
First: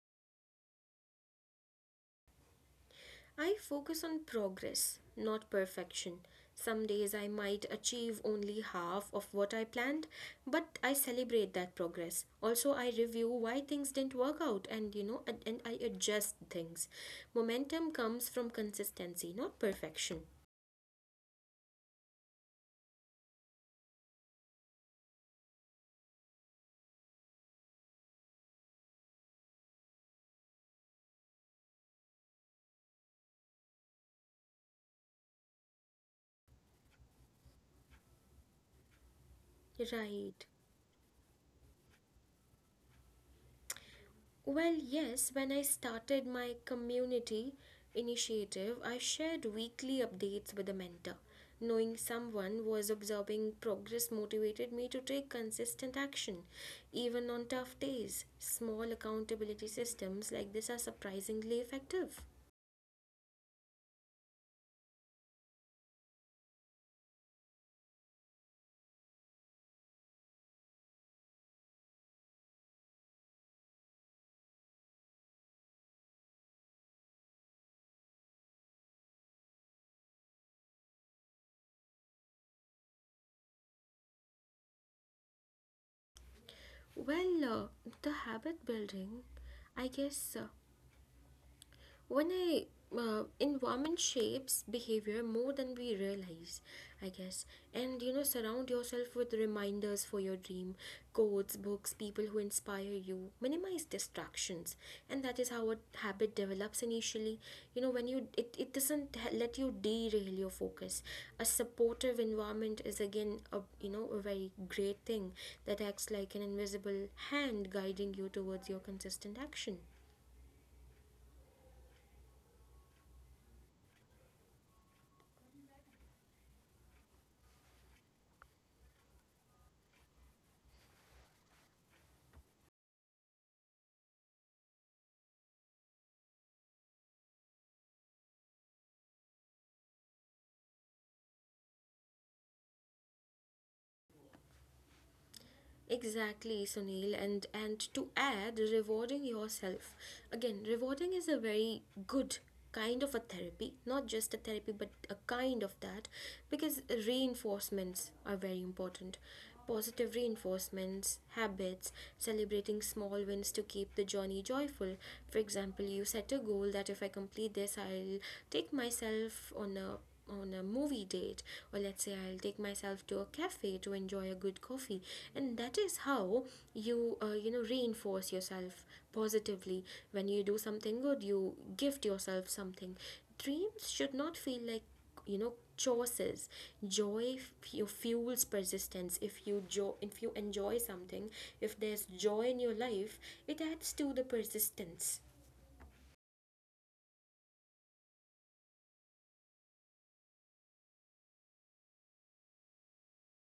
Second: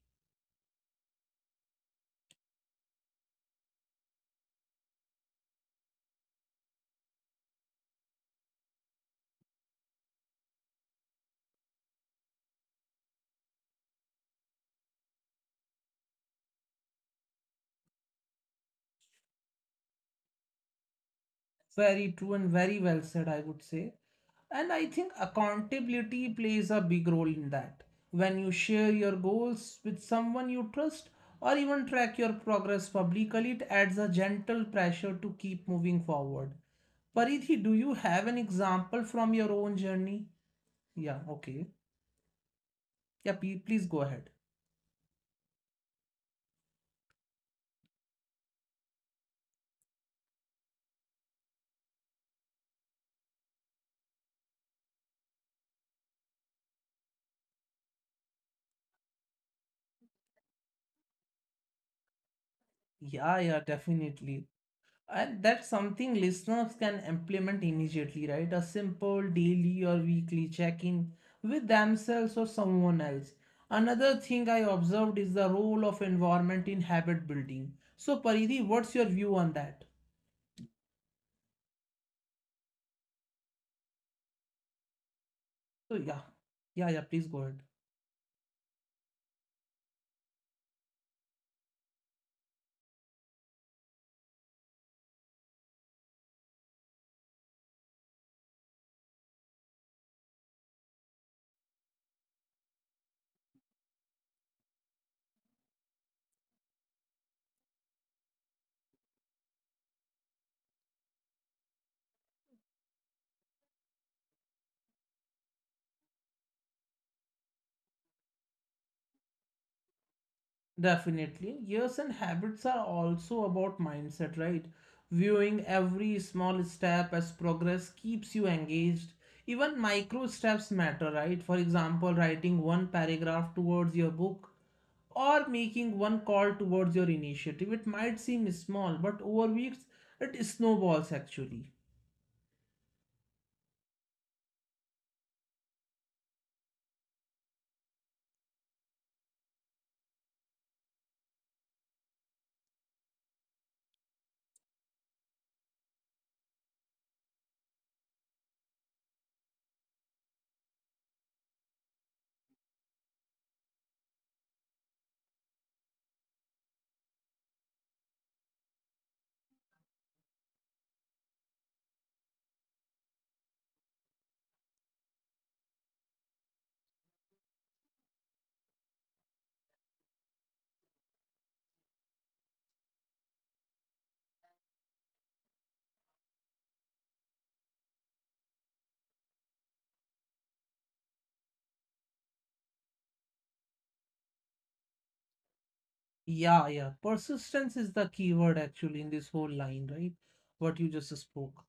[SPEAKER 2] I focus on progress, not perfection. Some days I might achieve only half of what I planned, but I celebrate that progress. Also, I review why things didn't work out, and I adjust things. Momentum comes from consistency, not perfection.
[SPEAKER 1] Very true and very well said, I would say. And I think accountability plays a big role in that. When you share your goals with someone you trust or even track your progress publicly, it adds a gentle pressure to keep moving forward. Paridhi, do you have an example from your own
[SPEAKER 2] Right.
[SPEAKER 1] journey? Yeah, okay. Yeah, please go ahead.
[SPEAKER 2] Well, yes, when I started my community initiative, I shared weekly updates with a mentor. Knowing someone was observing progress motivated me to take consistent action, even on tough days. Small accountability systems like this are surprisingly effective.
[SPEAKER 1] Yeah, yeah, definitely. And that's something listeners can implement immediately, right? A simple daily or weekly check-in with themselves or someone else. Another thing I observed is the role of environment in habit building. So, Paridi, what's your view on that? So, yeah, yeah,
[SPEAKER 2] Well,
[SPEAKER 1] yeah, please go ahead.
[SPEAKER 2] the habit building, I guess, when I environment shapes behavior more than we realize, I guess. And you know, surround yourself with reminders for your dream, quotes, books, people who inspire you. Minimize distractions, and that is how a habit develops initially. You know, when it doesn't let you derail your focus. A supportive environment is again, a you know, a very great thing that acts like an invisible hand guiding you towards your consistent action.
[SPEAKER 1] Definitely. Years and habits are also about mindset, right? Viewing every small step as progress keeps you engaged. Even micro steps matter, right? For example, writing one paragraph towards your book or making one call towards your initiative. It might seem small, but over weeks it snowballs actually.
[SPEAKER 2] Exactly, Sunil, and to add, rewarding yourself. Again, rewarding is a very good kind of a therapy, not just a therapy, but a kind of that, because reinforcements are very important. Positive reinforcements, habits, celebrating small wins to keep the journey joyful. For example, you set a goal that if I complete this, I'll take myself on a movie date, or let's say I'll take myself to a cafe to enjoy a good coffee. And that is how you, you know, reinforce yourself positively. When you do something good, you gift yourself something. Dreams should not feel like, you know, choices. Joy f- you fuels persistence. If you enjoy something, if there's joy in your life, it adds to the persistence.
[SPEAKER 1] Yeah, yeah. Persistence is the key word actually in this whole line, right? What you just spoke.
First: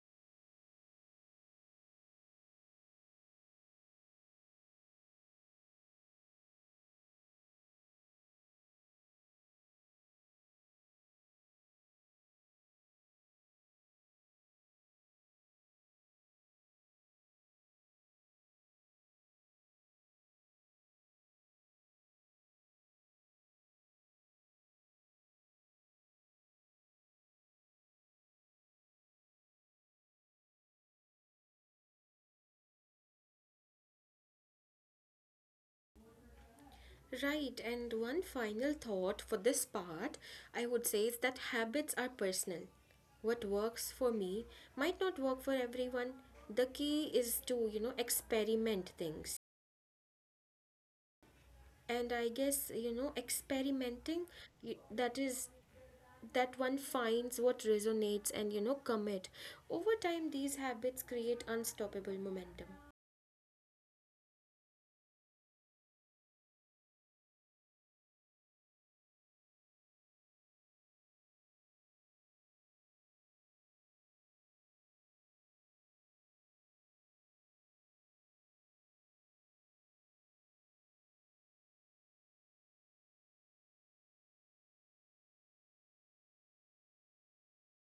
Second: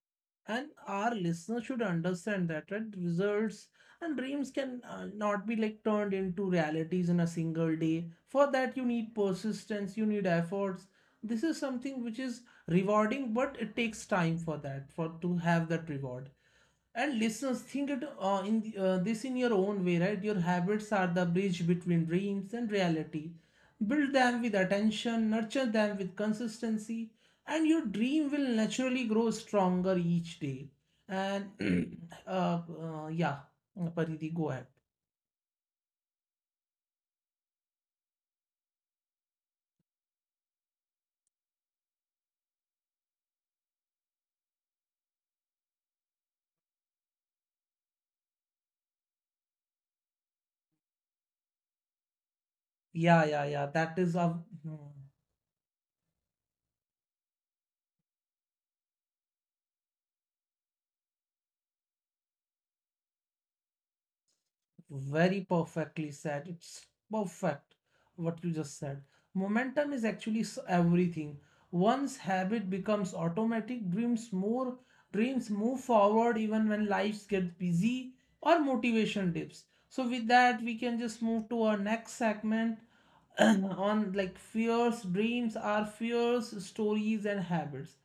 [SPEAKER 1] And our listeners should understand that, right? Results and dreams can not be like turned into realities in a single day. For that, you need persistence, you need efforts. This is something which is rewarding, but it takes time for that, for to have that reward. And listeners, think it this in your own way, right? Your habits are the bridge between dreams and reality. Build them with attention, nurture them with consistency, and your dream will naturally grow stronger each day. And uh, uh, yeah, Paridhi, go ahead.
[SPEAKER 2] Right, and one final thought for this part, I would say, is that habits are personal. What works for me might not work for everyone. The key is to, you know, experiment things. And I guess,
[SPEAKER 1] Yeah,
[SPEAKER 2] you
[SPEAKER 1] yeah,
[SPEAKER 2] know,
[SPEAKER 1] yeah. That is a.
[SPEAKER 2] experimenting, that is that one finds what resonates, and you know, commit. Over time, these habits create unstoppable momentum.
[SPEAKER 1] Very perfectly said. It's perfect what you just said. Momentum is actually everything. Once habit becomes automatic, dreams move forward even when lives get busy or motivation dips. So with that, we can just move to our next segment on like fears, dreams are fears, stories and habits.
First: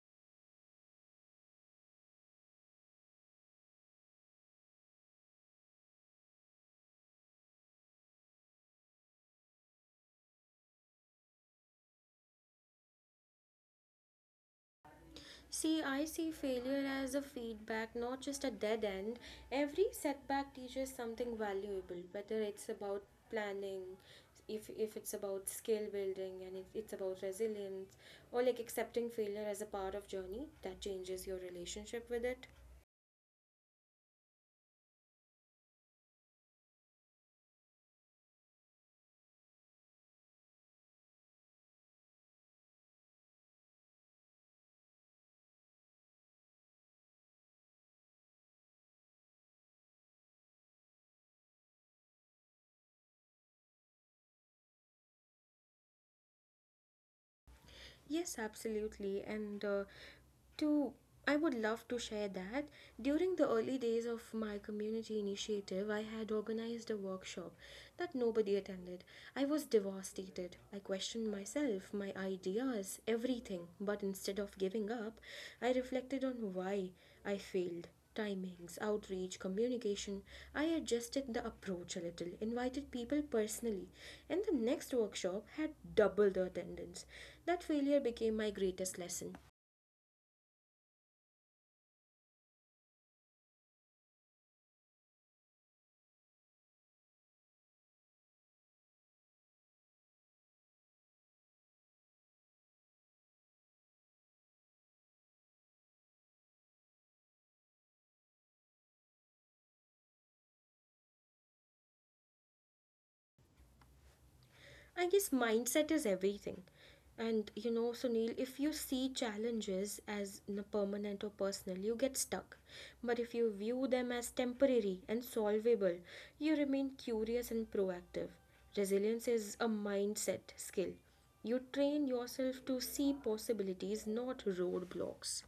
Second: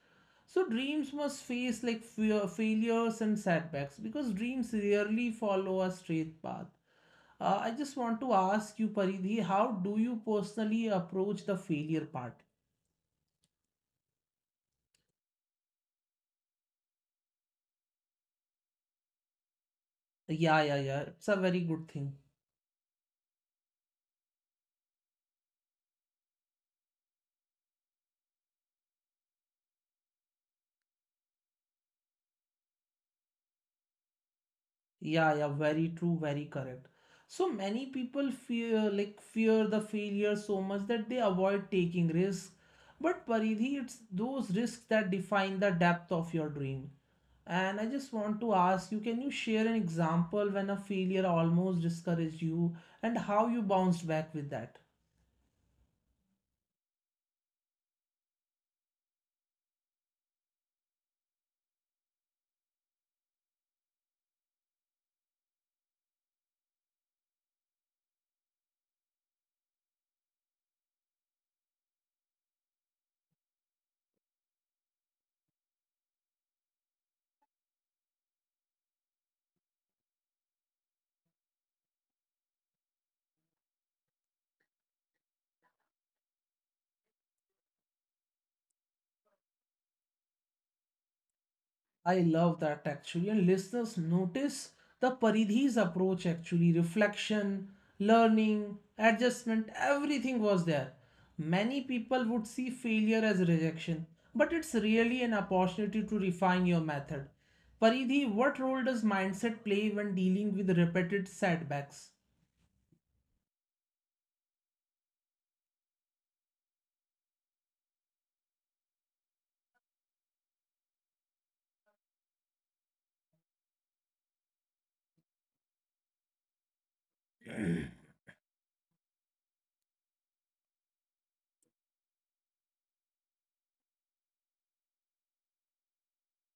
[SPEAKER 1] So dreams must face like fear, failures and setbacks because dreams rarely follow a straight path. I just want to ask you, Paridhi, how do you personally approach the failure part?
[SPEAKER 2] See, I see failure as a feedback, not just a dead end. Every
[SPEAKER 1] Yeah, yeah, yeah.
[SPEAKER 2] setback
[SPEAKER 1] It's a
[SPEAKER 2] teaches
[SPEAKER 1] very good
[SPEAKER 2] something
[SPEAKER 1] thing.
[SPEAKER 2] valuable, whether it's about planning, if it's about skill building, and if it's about resilience, or like accepting failure as a part of journey, that changes your relationship with it.
[SPEAKER 1] Yeah, yeah. Very true. Very correct. So many people fear, like, fear the failure so much that they avoid taking risks. But Paridhi, it's those risks that define the depth of your dream. And I just want to ask you, can you share an example when a failure almost discouraged you and how you bounced back with that?
[SPEAKER 2] Yes, absolutely. And to I would love to share that. During the early days of my community initiative, I had organized a workshop that nobody attended. I was devastated. I questioned myself, my ideas, everything. But instead of giving up, I reflected on why I failed. Timings, outreach, communication. I adjusted the approach a little, invited people personally, and the next workshop had double the attendance. That failure became my greatest lesson.
[SPEAKER 1] I love that actually. And listeners notice the Paridhi's approach actually reflection, learning, adjustment, everything was there. Many people would see failure as rejection, but it's really an opportunity to refine your method. Paridhi, what role does mindset play when dealing with repeated setbacks?
[SPEAKER 2] I guess mindset is everything. And you know, Sunil, if you see challenges as permanent or personal, you get stuck. But if you view them as temporary and solvable, you remain curious and proactive. Resilience is a mindset skill. You train yourself to see possibilities, not roadblocks.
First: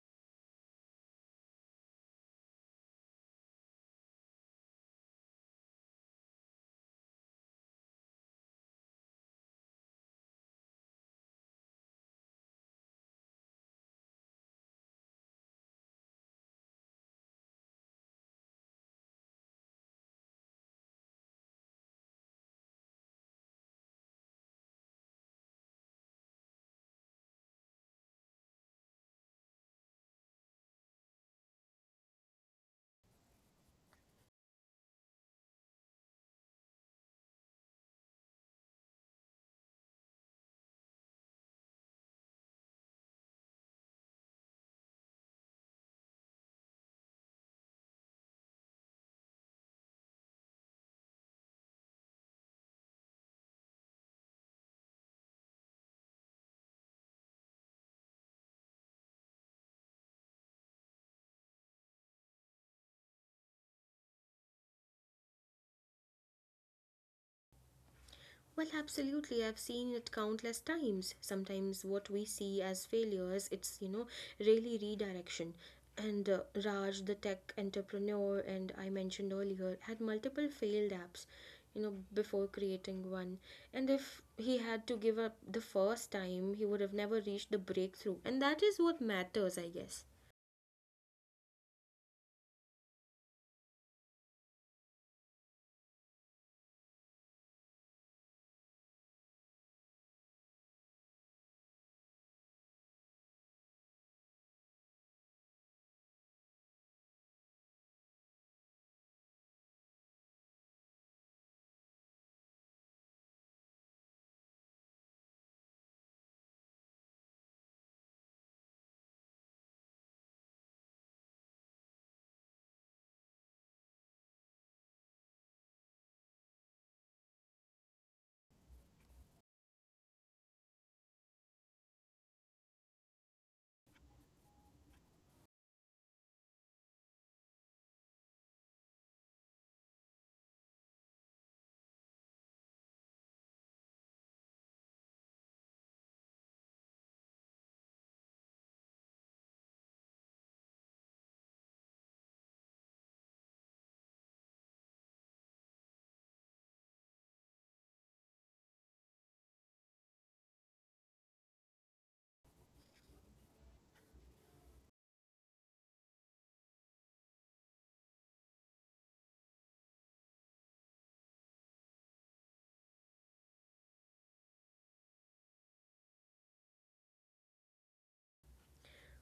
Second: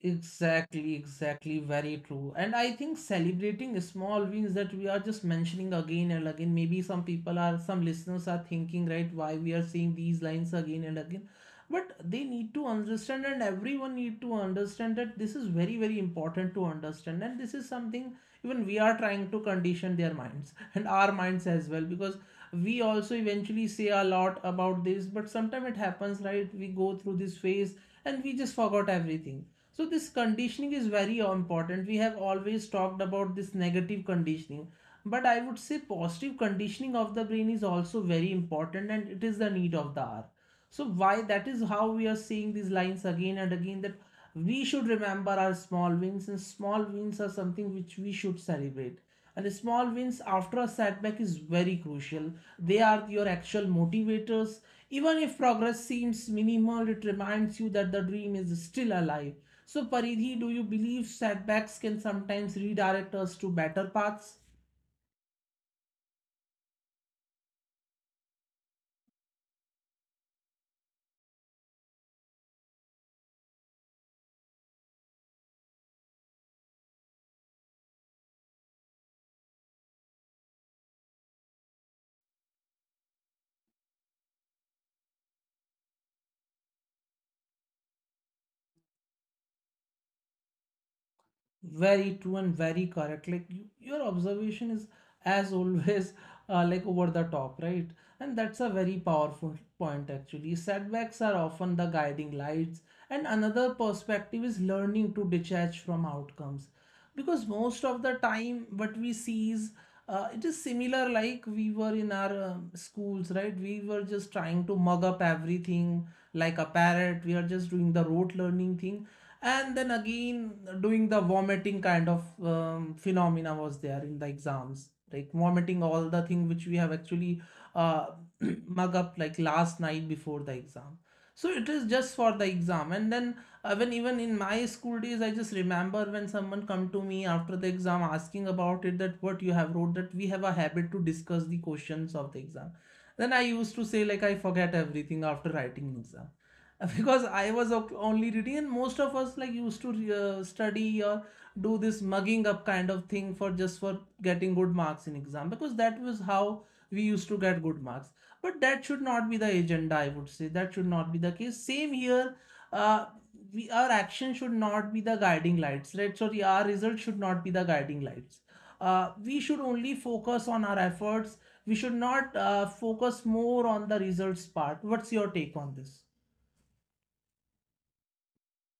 [SPEAKER 1] Exactly, exactly, very true. And I think celebrating small wins that we are just mentioning again and again. Maybe some people are, some listeners are thinking, right, why we are seeing these lines again and again, but they need to understand, and everyone need to understand that this is very, very important to understand, and this is something even we are trying to condition their minds and our minds as well, because we also eventually say a lot about this, but sometimes it happens, right, we go through this phase and we just forgot everything. So this conditioning is very important. We have always talked about this negative conditioning, but I would say positive conditioning of the brain is also very important, and it is the need of the hour. So why that is how we are seeing these lines again and again, that we should remember our small wins, and small wins are something which we should celebrate. And small wins after a setback is very crucial. They are your actual motivators. Even if progress seems minimal, it reminds you that the dream is still alive. So Paridhi, do you believe setbacks can sometimes redirect us to better paths?
[SPEAKER 2] Well, absolutely. I've seen it countless times. Sometimes what we see as failures, it's, you know, really redirection. And Raj, the tech entrepreneur, and I mentioned earlier, had multiple failed apps, you know, before creating one. And if he had to give up the first time, he would have never reached the breakthrough. And that is what matters, I guess.
[SPEAKER 1] Very true and very correct. Like you, your observation is, as always, like over the top, right? And that's a very powerful point, actually. Setbacks are often the guiding lights. And another perspective is learning to detach from outcomes. Because most of the time, what we see is it is similar like we were in our schools, right? We were just trying to mug up everything like a parrot. We are just doing the rote learning thing and then again doing the vomiting kind of phenomena was there in the exams, like vomiting all the thing which we have actually uh, mug up like last night before the exam. So it is just for the exam, and then when even in my school days, I just remember when someone come to me after the exam asking about it, that what you have wrote, that we have a habit to discuss the questions of the exam, then I used to say like I forget everything after writing exam because only reading, and most of us like used to study or do this mugging up kind of thing for just for getting good marks in exam, because that was how we used to get good marks. But that should not be the agenda, I would say. That should not be the case. Same here. Uh, we our action should not be the guiding lights, right? Sorry, our result should not be the guiding lights. We should only focus on our efforts. We should not focus more on the results part. What's your take on this?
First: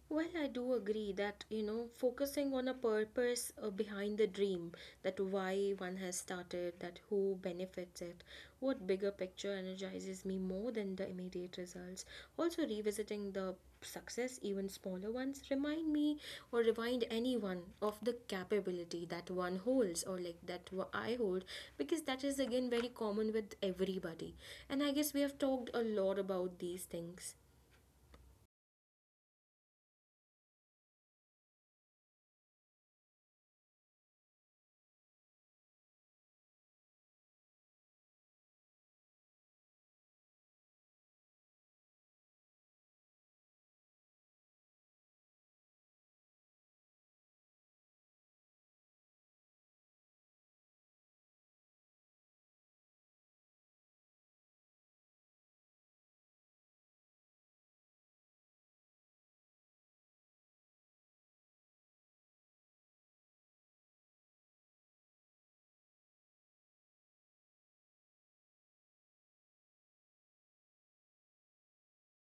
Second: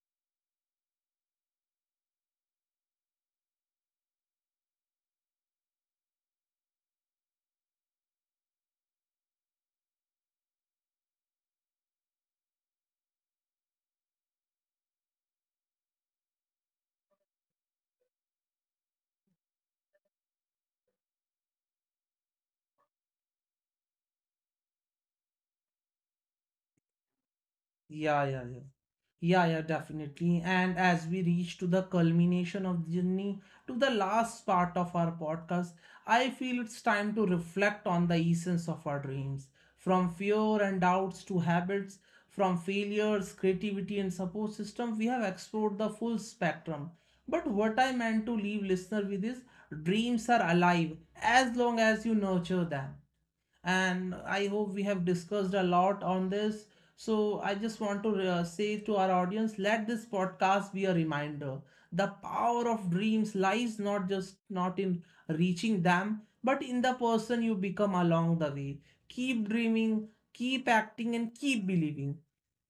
[SPEAKER 2] Well, I do agree that, you know, focusing on a purpose behind the dream, that why one has started, that who benefits it, what bigger picture energizes me more than the immediate results. Also, revisiting the success, even smaller ones, remind me or remind anyone of the capability that one holds, or like that I hold, because that is again very common with everybody. And I guess we have talked a lot about these things.
[SPEAKER 1] Yeah, yeah, yeah. Yeah, yeah, definitely. And as we reach to the culmination of the journey, to the last part of our podcast, I feel it's time to reflect on the essence of our dreams. From fear and doubts to habits, from failures, creativity, and support system, we have explored the full spectrum. But what I meant to leave listener with is dreams are alive as long as you nurture them, and I hope we have discussed a lot on this. So I just want to say to our audience, let this podcast be a reminder. The power of dreams lies not just not in reaching them, but in the person you become along the way. Keep dreaming, keep acting, and keep believing.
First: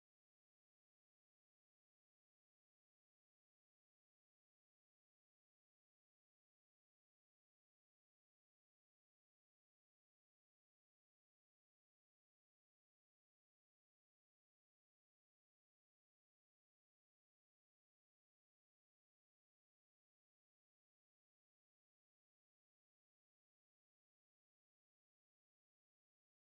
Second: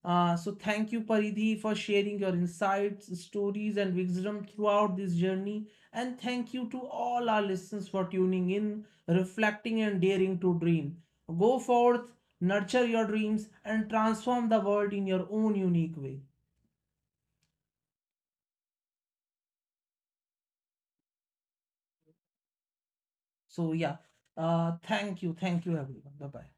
[SPEAKER 1] So thank you, Paridhi, for sharing your insights, stories, and wisdom throughout this journey. And thank you to all our listeners for tuning in, reflecting and daring to dream. Go forth, nurture your dreams, and transform the world in your own unique way. So, yeah, thank you. Thank you, everyone. Bye bye.